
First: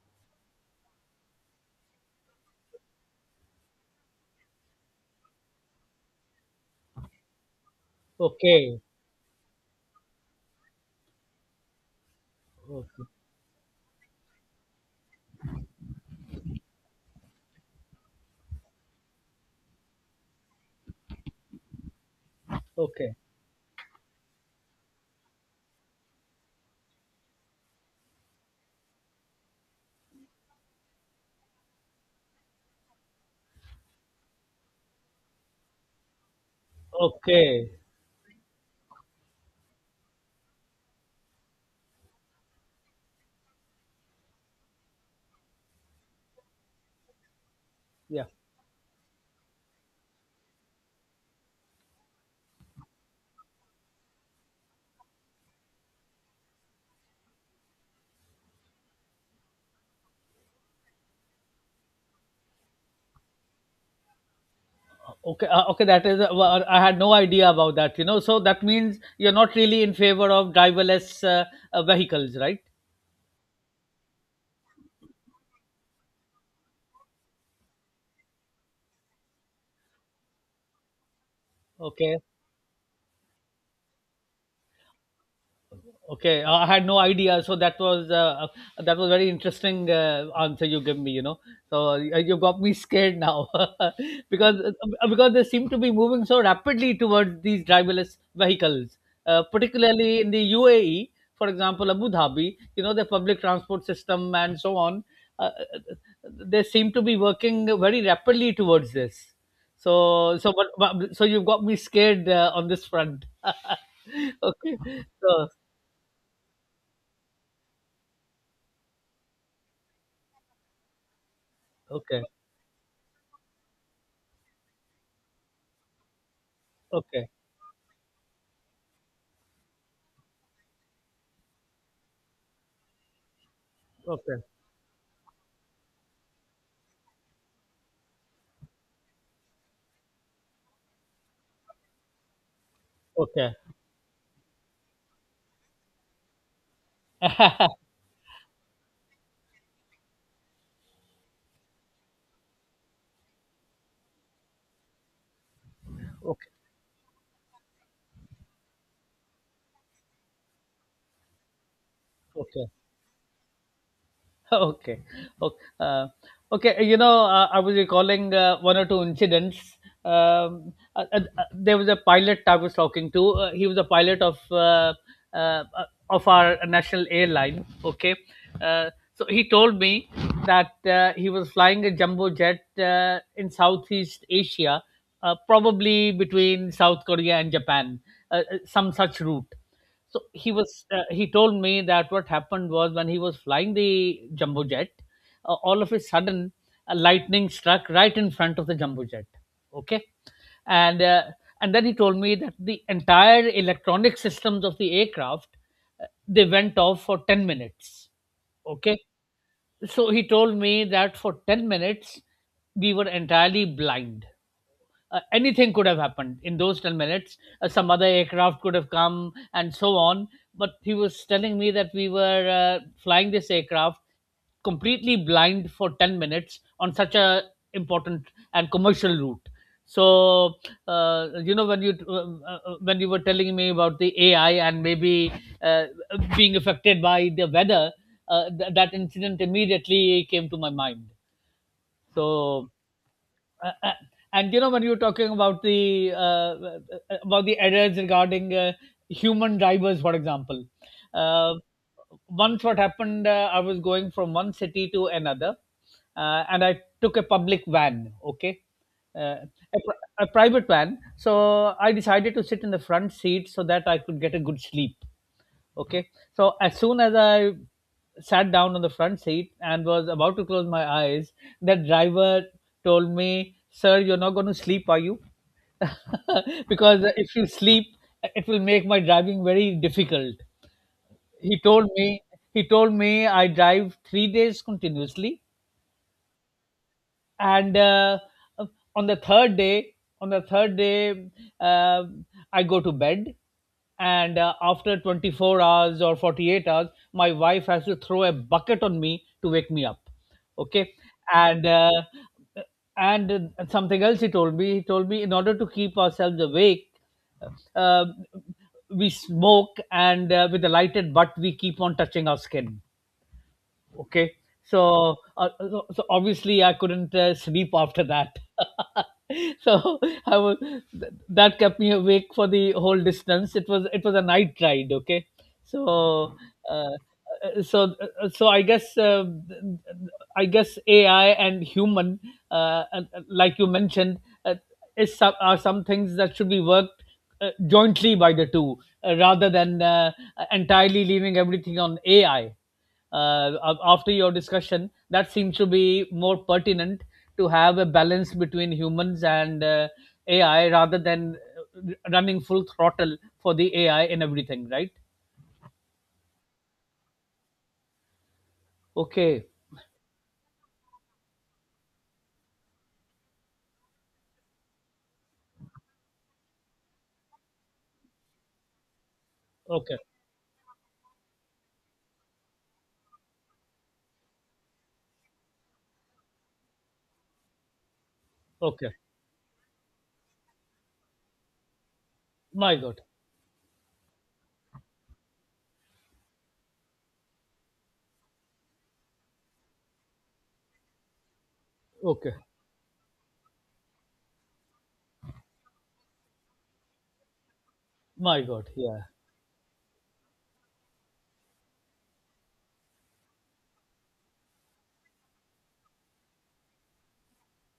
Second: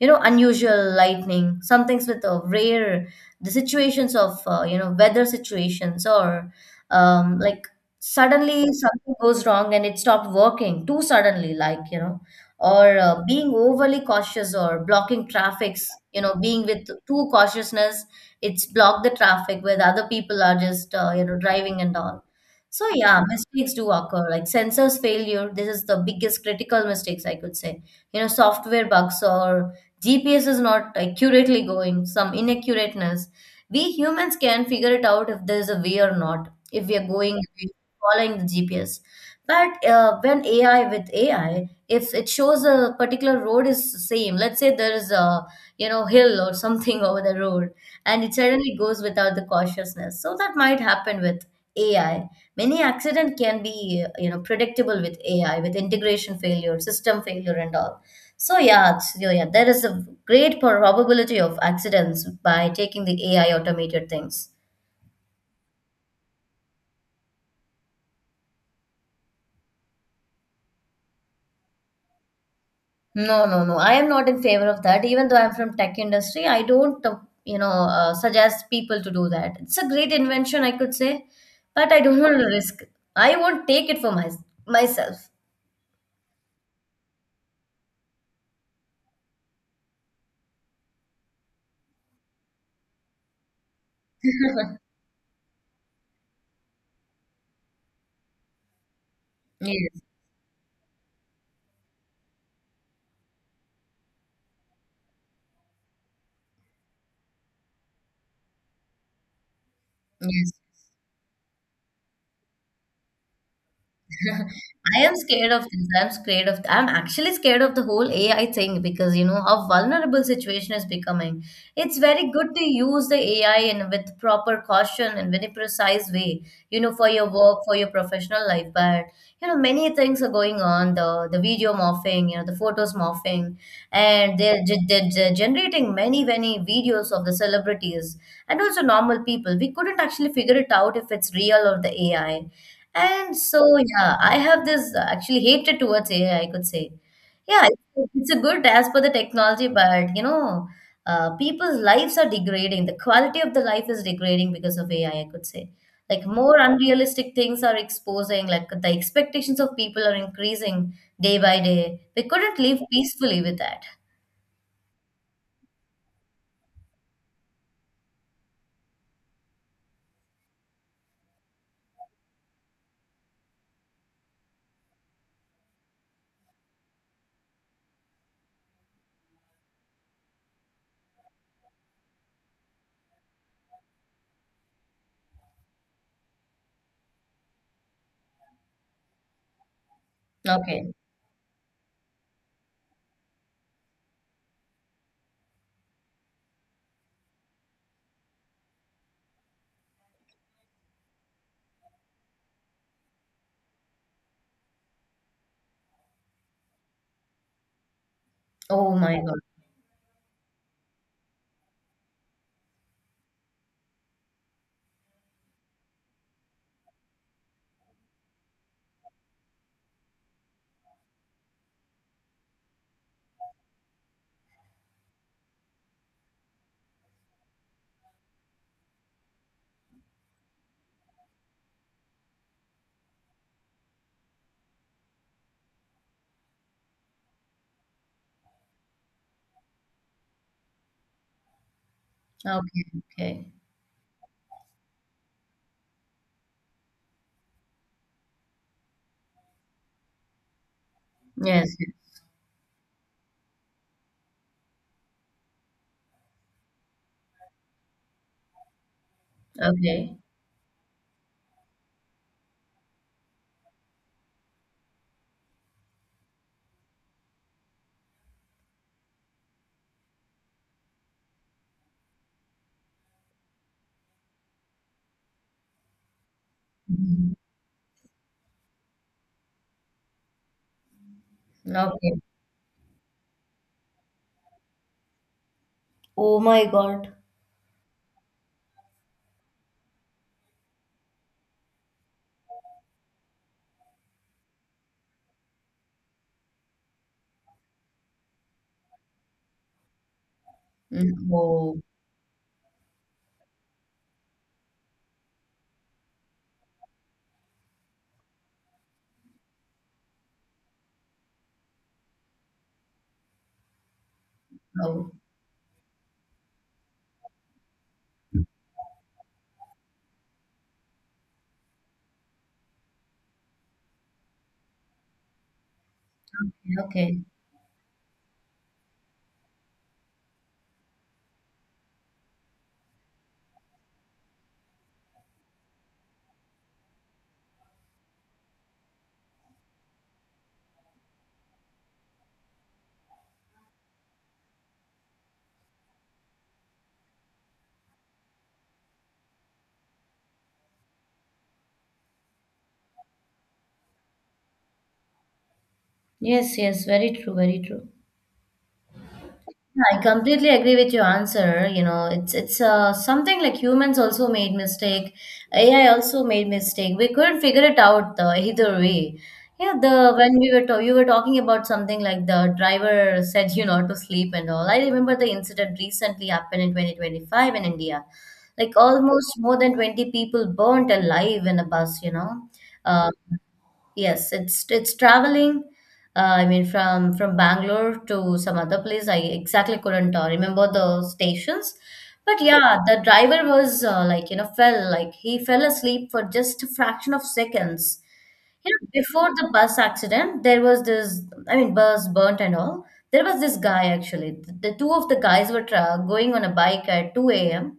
Speaker 1: you know, unusual lightning, some things with a rare, the situations of uh, you know, weather situations, or um, like suddenly
Speaker 2: Okay.
Speaker 1: something goes wrong and it stopped working too suddenly, like you know, or
Speaker 2: Okay.
Speaker 1: uh, being overly cautious or blocking traffics, you know, being with too cautiousness, it's blocked the traffic where the other people are just uh, you know, driving and all. So
Speaker 2: Okay.
Speaker 1: yeah, mistakes do occur, like sensors failure, this is the biggest critical mistakes I could say, you know, software bugs or G P S is not accurately going, some inaccurateness. We humans can figure it out if there's a way or not, if we are going, if we are
Speaker 2: Okay.
Speaker 1: following the G P S. But uh, when A I with A I, if it shows a particular road is same, let's say there is a, you know, hill or something [LAUGHS] over the road, and
Speaker 2: Yeah.
Speaker 1: it suddenly goes without the cautiousness. So that might happen with A I. Many accident can be you know predictable with A I, with integration failure, system failure, and all. So yeah, so yeah, there is a great probability of accidents by taking the A I automated things.
Speaker 2: Okay. Uh, okay, that is uh, well, I had no idea about that, you know. So that means you're not really in favor of driverless uh, uh, vehicles, right?
Speaker 1: No, no, no. I am not in favor of that. Even though I'm from tech industry, I don't, uh, you know, uh, suggest people to do that. It's a great invention, I could say, but I
Speaker 2: Okay.
Speaker 1: don't want to risk. I won't take it for my, myself.
Speaker 2: Okay, uh, I had no idea. So that was uh, uh, that was very interesting uh, answer you give me. You know, so uh, you got me scared now [LAUGHS] because uh, because they seem to be moving so rapidly towards these driverless vehicles, uh,
Speaker 1: Yes,
Speaker 2: particularly in the U A E, for example, Abu Dhabi. You know, the public transport system and so on. Uh, they seem to be working very rapidly towards this. So
Speaker 1: yes.
Speaker 2: so but, but so you've got me scared uh, on this front. [LAUGHS]
Speaker 1: [LAUGHS]
Speaker 2: Okay,
Speaker 1: I am
Speaker 2: so
Speaker 1: scared of this. I'm scared of. I'm actually scared of the whole A I thing because you know how vulnerable situation is becoming. It's
Speaker 2: okay.
Speaker 1: very good to use the A I in with proper caution and very precise way, you know, for
Speaker 2: Okay,
Speaker 1: your work, for your professional life. But you know, many things are going on. The the video morphing, you know, the photos morphing, and
Speaker 2: okay,
Speaker 1: they're, ge- they're, they're generating many many videos of the celebrities and also normal people. We couldn't actually figure it out if it's real or the A I. And
Speaker 2: okay,
Speaker 1: so, yeah, I have this uh, actually hatred towards A I, I I could say. Yeah, it's, it's a good as per the technology, but you know, uh, people's lives are degrading. The quality of the life is degrading because of A I, I I could say. Like
Speaker 2: okay,
Speaker 1: more unrealistic things are exposing, like the expectations of people are increasing day by day. We couldn't
Speaker 2: okay.
Speaker 1: live peacefully with that.
Speaker 2: [LAUGHS] Okay, okay. Uh, okay. You know, uh, I was recalling uh, one or two incidents. Um, uh, uh, uh, there was a pilot I was talking to. Uh, he was a pilot of uh, uh, uh, of our national airline. Okay, uh, so he told me that uh, he was flying a jumbo jet uh, in Southeast Asia, uh, probably between South Korea and Japan, uh, uh, some such route. So he was.
Speaker 1: Okay.
Speaker 2: Uh, he told me that what happened was when he was flying the jumbo jet, uh, all of a sudden, a lightning struck right in front of the jumbo jet. Okay, and uh, and then he told me that the entire electronic systems of the aircraft, uh, they went off for ten minutes.
Speaker 1: Oh
Speaker 2: Okay,
Speaker 1: my God.
Speaker 2: so he told me that for ten minutes we were entirely blind. Uh, anything could have happened in those ten minutes. Uh, some other aircraft could have come and so on. But he was telling me that we were uh, flying this aircraft completely blind for ten minutes on such a important and commercial route. So, uh, you know, when you uh, uh, when you were telling me about the A I and maybe uh, being affected by the weather, uh, th- that incident immediately came to my mind. So
Speaker 1: Okay. Okay.
Speaker 2: uh, uh, and you know when you were talking about the uh, uh, about the errors regarding uh, human drivers, for example, uh,
Speaker 1: Yes, yes.
Speaker 2: once what happened, uh, I was going from one city to another, uh, and I took a public van. Okay. uh, a, pri-
Speaker 1: Okay.
Speaker 2: a private van. So I decided to sit in the front seat so that I could get a good sleep. Okay. So as soon as I sat down on the front seat and was about to close my eyes, that driver told me, "Sir, you're not going to sleep, are you? [LAUGHS] Because
Speaker 1: Mhm.
Speaker 2: if you sleep, it will make my driving very difficult." He told
Speaker 1: Okay.
Speaker 2: me, he told me I drive three days continuously
Speaker 1: Oh my God.
Speaker 2: and uh, on the third day on the third day uh, I go to bed, and uh, after twenty-four hours or forty-eight hours my wife has to throw a bucket on me to wake me up. Okay.
Speaker 1: Mm,
Speaker 2: and
Speaker 1: oh,
Speaker 2: uh, and uh, something else he told me he told me in order to keep ourselves awake, uh, we smoke, and uh, with a lighted butt we keep on touching our skin. Okay.
Speaker 1: oh.
Speaker 2: So, uh, so so obviously I couldn't uh, sleep after that. [LAUGHS] So I was th- that kept me awake for the whole distance. It was it was a night ride. Okay. So uh,
Speaker 1: Okay.
Speaker 2: so so i guess, uh, i guess AI and human, uh, and- and like you mentioned, uh, is some, are some things that should be worked uh, jointly by the two, uh, rather than uh, entirely leaving everything on AI. Uh, af- after your discussion, that seems to be more pertinent, to have a balance between humans and, uh, AI, rather than uh, running full throttle for the AI in everything, right?
Speaker 1: Yes, yes, very true, very true.
Speaker 2: Okay.
Speaker 1: Yeah, I completely agree with your answer. You know, it's it's uh, something like humans also made mistake. A I also made mistake. We couldn't figure it out uh, either way. Yeah, the
Speaker 2: Okay.
Speaker 1: when we were to- you were talking about something like the driver said you not to sleep and all. I remember the incident recently happened in twenty twenty-five in India. Like
Speaker 2: Okay.
Speaker 1: almost more than twenty people burnt alive in a bus, you know.
Speaker 2: My God.
Speaker 1: uh, Yes, it's it's traveling. Uh, I mean, from from Bangalore to some other place, I exactly couldn't uh, remember the stations.
Speaker 2: Okay.
Speaker 1: But yeah, the driver was uh, like you know fell like he fell asleep for just a fraction of seconds.
Speaker 2: My God.
Speaker 1: You know,
Speaker 2: Yeah.
Speaker 1: before the bus accident, there was this. I mean, bus burnt and all. There was this guy actually. The, the two of the guys were tra going on a bike at two a m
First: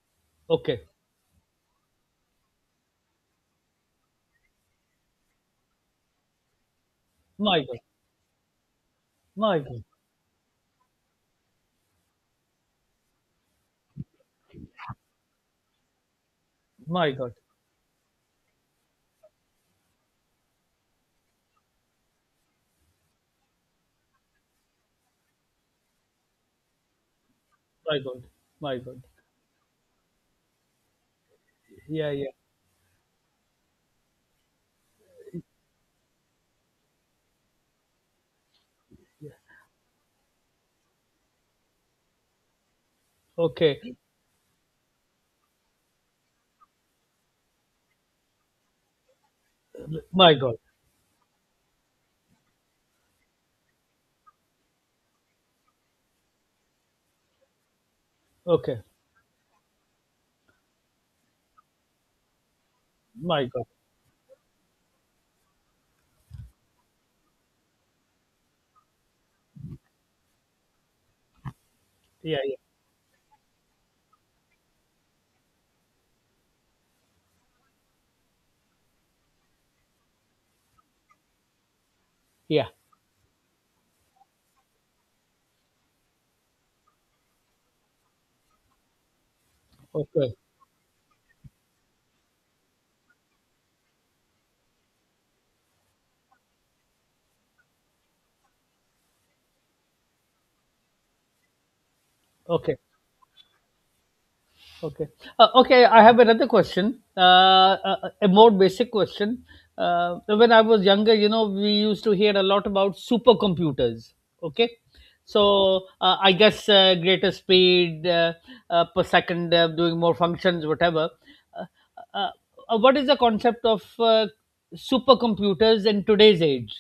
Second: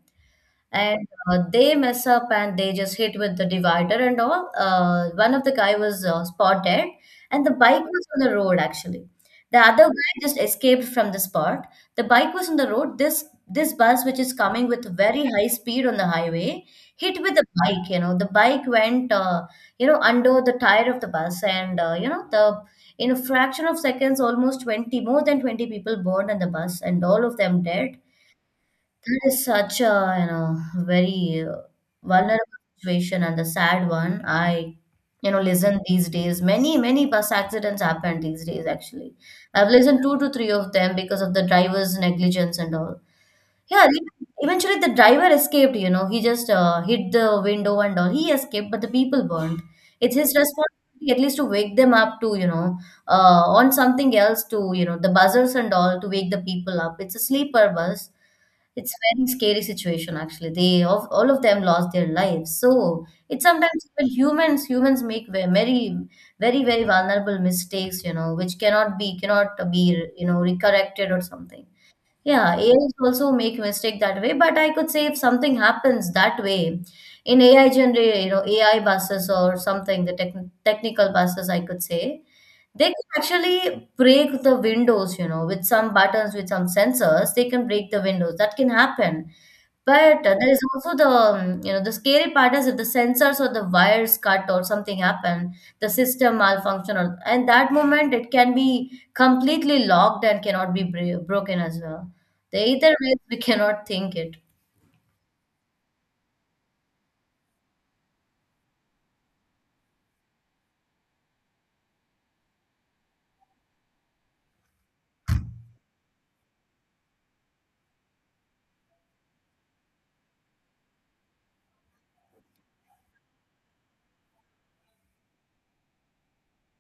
Speaker 2: Okay.
Speaker 1: and uh, they mess up and they just hit with the divider and all. Uh, one of the guy was uh, spotted, and the
Speaker 2: My God.
Speaker 1: bike was on the road actually.
Speaker 2: My
Speaker 1: The
Speaker 2: God.
Speaker 1: other guy just escaped from the spot. The bike was on the road. This this bus, which is coming with very high speed on the highway,
Speaker 2: My
Speaker 1: hit
Speaker 2: God.
Speaker 1: with the bike. You know, the bike went uh, you know under the tire of the bus, and uh, you know the in a fraction of seconds, almost twenty more than twenty people burned on the bus, and all of them dead.
Speaker 2: My God. My God.
Speaker 1: That is such a, you know, very uh,
Speaker 2: Yeah. Yeah.
Speaker 1: vulnerable situation and the sad one. I, you know, listen these days. Many, many bus accidents happen these days, actually. I've listened two to three of them because of the driver's negligence and all.
Speaker 2: Okay.
Speaker 1: Yeah, ev- eventually the driver escaped, you know. He just uh, hit the window and all. He escaped, but the people burned. It's his
Speaker 2: My God.
Speaker 1: responsibility at least to wake them up to, you know, uh, on something else to, you know, the buzzers and all to wake the people up. It's a sleeper bus.
Speaker 2: Okay.
Speaker 1: It's very scary situation actually. They of all of them lost their lives. So it's
Speaker 2: My God.
Speaker 1: sometimes even humans humans make ve- very very very vulnerable mistakes, you know, which cannot be cannot be you know recorrected or something.
Speaker 2: Yeah.
Speaker 1: Yeah, A Is also make mistake that way, but I could say if something happens that way in A I generate, you know, A I buses or something, the tech technical buses, I could say,
Speaker 2: Yeah.
Speaker 1: they can actually break the windows, you know, with some buttons, with some sensors, they can break the windows. That can happen.
Speaker 2: Yeah.
Speaker 1: But
Speaker 2: Okay.
Speaker 1: uh, there is also the, um, you know, the scary part is if the sensors or the wires cut or something happen, the system malfunction, or and that moment it can be completely locked and cannot be bre- broken as well. The
Speaker 2: Okay.
Speaker 1: either ways we [LAUGHS] cannot think it.
Speaker 2: Okay. Uh, okay, I have another question, uh, a, a more basic question. Uh, when I was younger, you know, we used to hear a lot about supercomputers. Okay. So uh, I guess, uh, greater speed, uh, uh, per second, uh, doing more functions, whatever. Uh, uh, uh, what is the concept of uh, supercomputers in today's age?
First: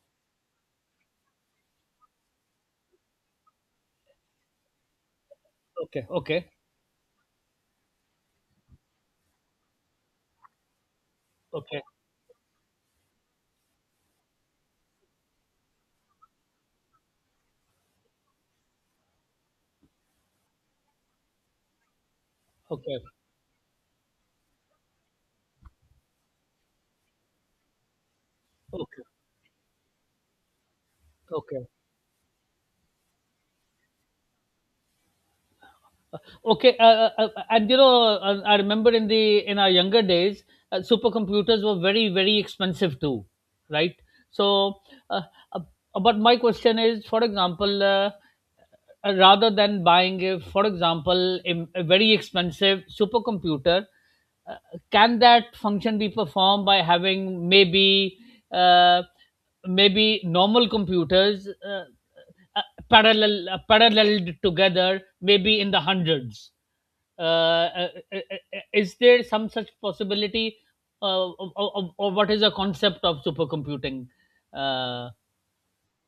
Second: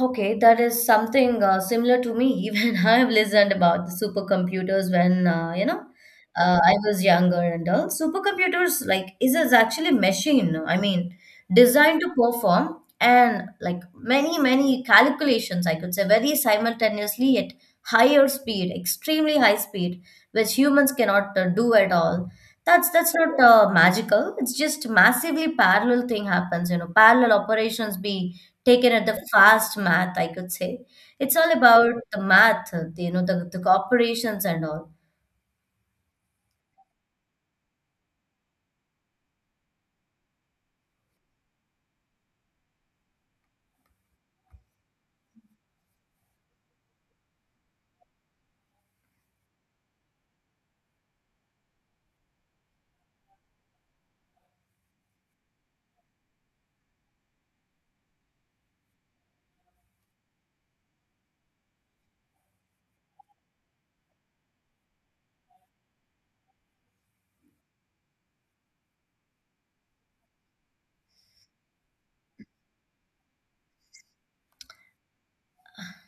Speaker 1: Okay, that is something uh, similar to me. [LAUGHS] Even I have listened about the supercomputers when uh, you know
Speaker 2: Okay. Okay.
Speaker 1: uh, I was younger and all. Supercomputers like is is actually machine. I mean,
Speaker 2: Okay.
Speaker 1: designed to perform and like many many calculations. I could say very simultaneously at higher speed, extremely high speed, which humans cannot uh, do at all. That's
Speaker 2: Okay.
Speaker 1: that's not uh, magical. It's just massively parallel thing happens. You know, parallel operations be taken
Speaker 2: Okay.
Speaker 1: at the fast math, I could say. It's all
Speaker 2: Okay.
Speaker 1: about the math, uh, you know, the, the corporations and all.
Speaker 2: Okay, uh, uh, uh, and you know, uh, I remember in the in our younger days, uh, supercomputers were very very expensive too, right? So, uh, uh, uh, but my question is, for example, uh, uh, rather than buying a, for example, a, a very expensive supercomputer, uh, can that function be performed by having maybe, uh, maybe, normal computers, uh, uh, parallel uh, paralleled together, maybe in the hundreds? uh, uh, uh, uh, uh, is there some such possibility, uh, of, of, or what is the concept of supercomputing? uh,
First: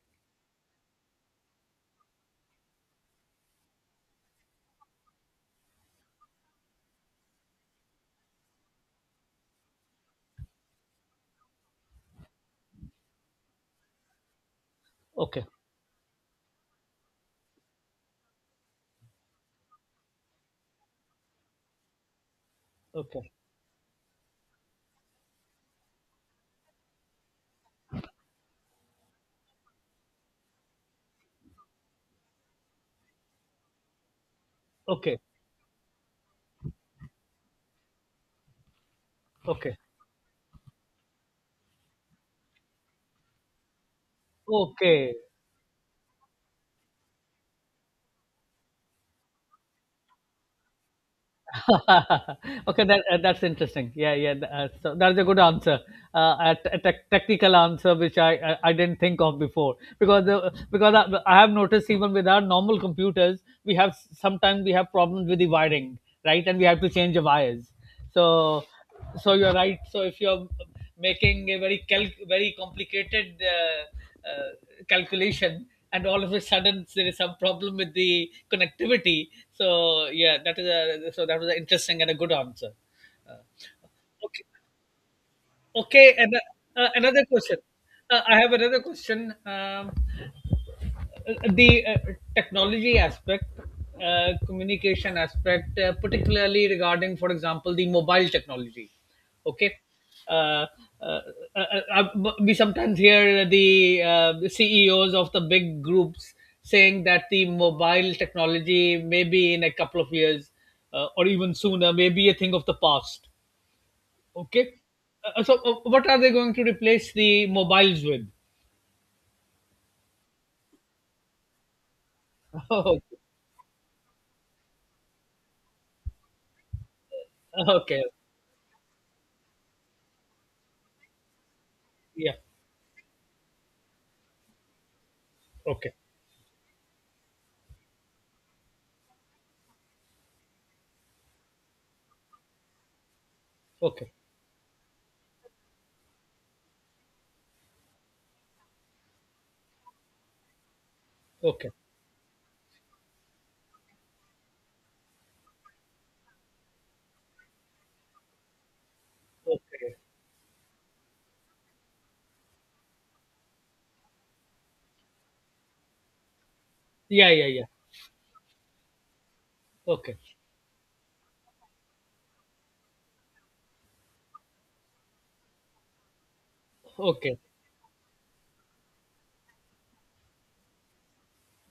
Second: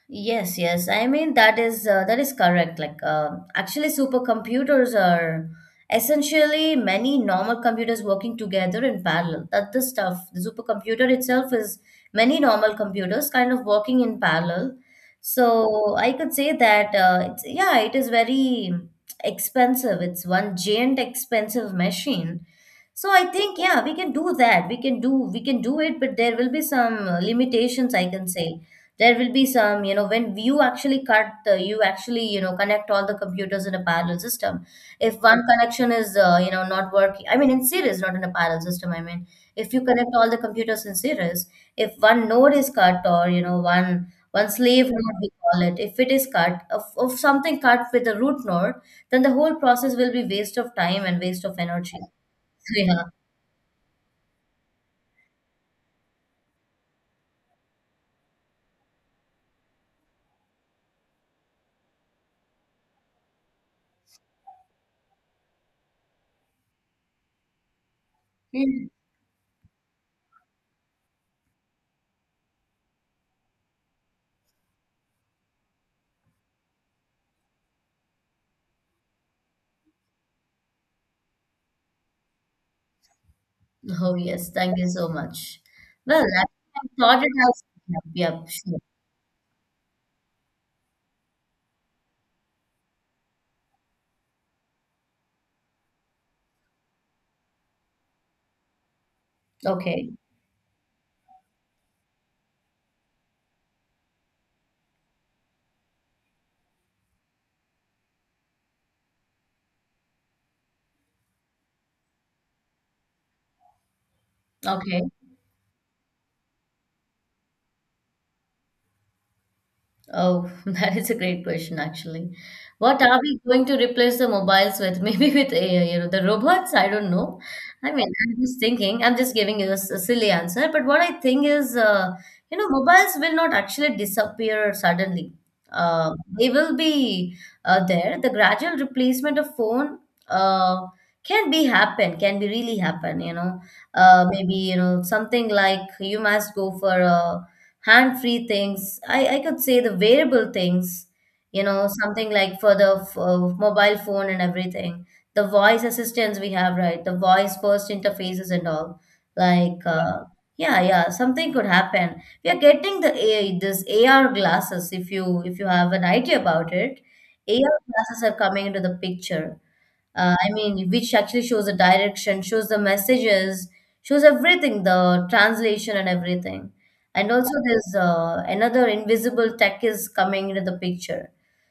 Speaker 1: Yes, yes. I mean that is uh, that is correct. Like uh, actually, supercomputers are essentially many normal computers working together in parallel. That the stuff, the supercomputer itself is many normal computers kind of working in parallel.
Speaker 2: okay
Speaker 1: So I could say that uh, it's yeah, it is very expensive. It's one giant expensive machine. So I
Speaker 2: okay
Speaker 1: think yeah, we can do that. We can do we can do it, but there will be some uh, limitations. I can say there will be some you know when you actually cut the you actually you know connect all the computers in a parallel system if
Speaker 2: okay
Speaker 1: one connection is uh, you know not working, I mean in series, not in a parallel system, I mean if
Speaker 2: okay
Speaker 1: you connect all the computers in series, if one node is cut or you know one one slave
Speaker 2: okay
Speaker 1: node we call it, if it is cut of, of something cut with the root node, then the whole process will be waste of time and waste of energy.
Speaker 2: [LAUGHS]
Speaker 1: [LAUGHS]
Speaker 2: okay
Speaker 1: Yeah.
Speaker 2: that uh, that's interesting. Yeah, yeah th- uh, so that's a good answer, uh, a, t- a tec- technical answer which I, I i didn't think of before, because uh, because I, I have noticed, even with our normal computers, we have sometimes we have problems with the wiring, right, and we have to change the wires. so
Speaker 1: Mm.
Speaker 2: so you're right. So if you're making a very cal- very complicated uh, uh, calculation, and all of a sudden there is some problem with the connectivity, so yeah, that is a so that was an interesting and a good answer. uh,
Speaker 1: Oh
Speaker 2: okay
Speaker 1: yes, thank you so much.
Speaker 2: okay
Speaker 1: well
Speaker 2: And
Speaker 1: i I
Speaker 2: uh, uh,
Speaker 1: thought
Speaker 2: another
Speaker 1: it has
Speaker 2: question.
Speaker 1: yeah,
Speaker 2: Uh, i
Speaker 1: yeah,
Speaker 2: have
Speaker 1: sure.
Speaker 2: another question. Um, uh, the uh, technology aspect, uh, communication aspect, uh, particularly regarding, for example, the mobile technology. Okay.
Speaker 1: Okay,
Speaker 2: Uh, uh, uh, uh, uh, we sometimes hear the uh, the C E Os of the big groups saying that the mobile technology maybe in a couple of years, uh, or even sooner, may be a thing of the past. Okay.
Speaker 1: okay.
Speaker 2: Uh, uh, so, uh, what are they going to replace the mobiles with?
Speaker 1: Oh, [LAUGHS] that is a great question, actually.
Speaker 2: [LAUGHS]
Speaker 1: What
Speaker 2: Okay.
Speaker 1: are we going to replace the mobiles with? [LAUGHS] Maybe with A I, you know, the robots? I don't know. I
Speaker 2: Okay.
Speaker 1: mean, I'm just thinking, I'm just giving you a, s- a silly answer. But what I think is, uh,
Speaker 2: Yeah.
Speaker 1: you know, mobiles will not actually disappear suddenly.
Speaker 2: Okay.
Speaker 1: Uh, they will be uh, there. The gradual replacement of phone uh, can be happen, can be really happen, you know.
Speaker 2: Okay.
Speaker 1: Uh, maybe, you know, something like you must go for a hand free things. I, I could say the wearable things, you
Speaker 2: Okay.
Speaker 1: know, something like for the f- uh, mobile phone and everything. The voice assistants we have, right? The voice first interfaces and all. Like,
Speaker 2: Okay.
Speaker 1: uh, yeah, yeah, something could happen. We are getting the A I, this A R glasses. If you if you have an idea about it,
Speaker 2: Yeah, yeah, yeah.
Speaker 1: A R glasses are coming into the picture.
Speaker 2: Okay.
Speaker 1: Uh, I mean, which actually shows the direction, shows the messages, shows everything, the translation and everything. And
Speaker 2: Okay.
Speaker 1: also, there's uh, another invisible tech is coming into the picture.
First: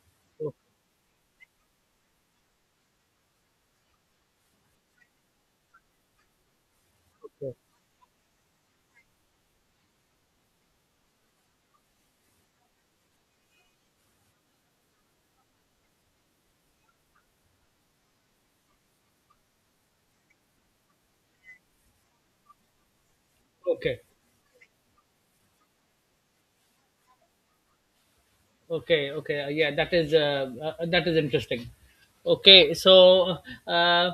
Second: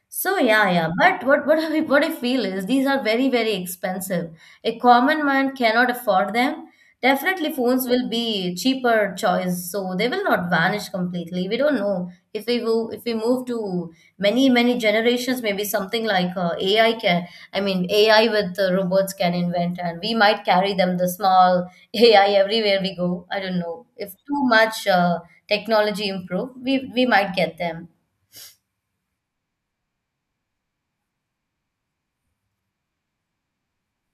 Speaker 1: So
Speaker 2: Okay.
Speaker 1: yeah, yeah. But what what I [LAUGHS] what I feel is these are very very expensive. A common man cannot afford them. Definitely, phones will be cheaper choice, so they will not vanish completely. We don't know if we will, if we move to many many generations, maybe something like uh, A I can, I mean, A I with the robots can invent, and we might carry them the small [LAUGHS] A I everywhere we go. I don't know
Speaker 2: Okay.
Speaker 1: if too much uh, technology improve, we we might get them.
Speaker 2: Okay. Okay. Uh, yeah, that is, uh, uh, that is interesting. Okay, so, uh, uh,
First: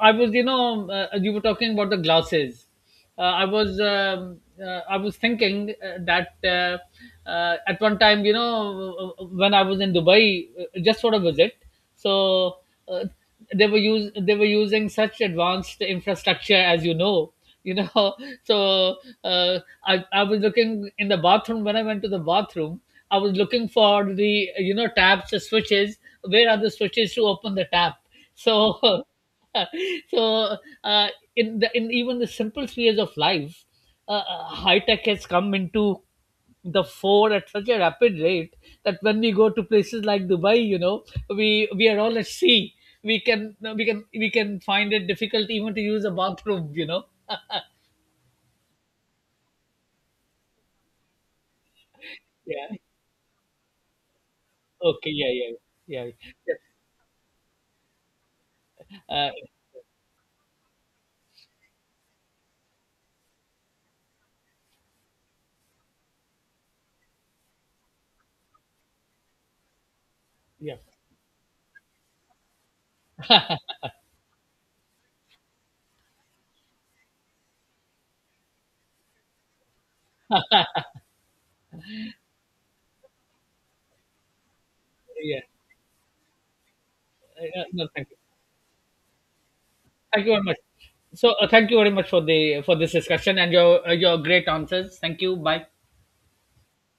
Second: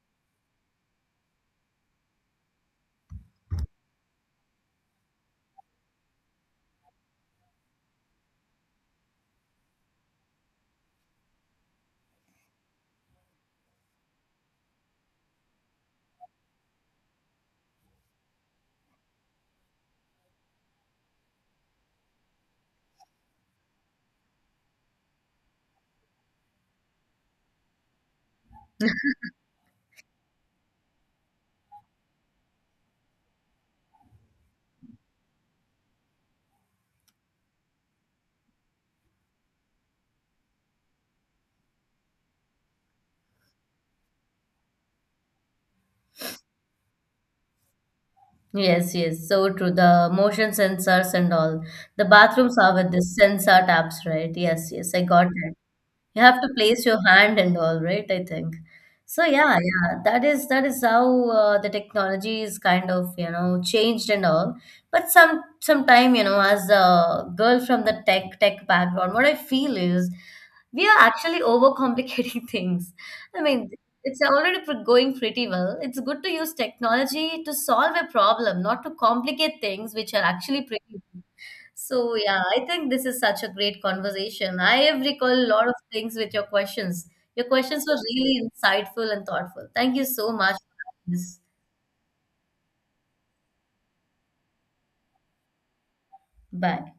Speaker 2: I was, you know, uh, you were talking about the glasses. Uh, I was, um, uh, I was thinking uh, that uh, uh, at one time, you know, uh, uh, when I was in Dubai, uh, just for a visit, so, uh, they were use they were using such advanced infrastructure, as you know. You know, [LAUGHS] so, uh, I I was looking in the bathroom when I went to the bathroom. I was looking for the, you know, taps, the switches. Where are the switches to open the tap? So [LAUGHS] so uh, in the in even the simple spheres of life, uh, uh, high tech has come into the phone at such a rapid rate that when we go to places like Dubai, you know, we we are all at sea. We can we can we can find it difficult even to use a bathroom, you know.
Speaker 1: Yes, yes, so true. The motion sensors and all. The bathrooms are
Speaker 2: Yeah.
Speaker 1: with the sensor taps, right? Yes, yes, I
Speaker 2: Okay.
Speaker 1: got
Speaker 2: Yeah.
Speaker 1: it.
Speaker 2: Yeah.
Speaker 1: You
Speaker 2: Yeah.
Speaker 1: have to place your hand and all, right? I think.
Speaker 2: Yeah.
Speaker 1: So
Speaker 2: Uh,
Speaker 1: yeah, yeah, that is that is how uh, the technology is kind of, you know, changed and all. But some sometime, you know, as a girl from the tech tech background, what I feel is
Speaker 2: yeah.
Speaker 1: we are actually overcomplicating [LAUGHS] things. I mean, it's already pr- going pretty well. It's good to use technology to solve a problem, not to complicate things which are actually pretty. So yeah, I think this is such a great conversation. I have recalled
Speaker 2: Yeah.
Speaker 1: a lot of things with your questions. Your
Speaker 2: Uh, uh,
Speaker 1: questions
Speaker 2: no,
Speaker 1: were
Speaker 2: thank you.
Speaker 1: really insightful and thoughtful. Thank you
Speaker 2: Thank
Speaker 1: so
Speaker 2: you very
Speaker 1: much
Speaker 2: much.
Speaker 1: for
Speaker 2: So,
Speaker 1: this.
Speaker 2: uh, thank you very much for the for this discussion and your, uh, your great answers. Thank you. Bye.
Speaker 1: Bye.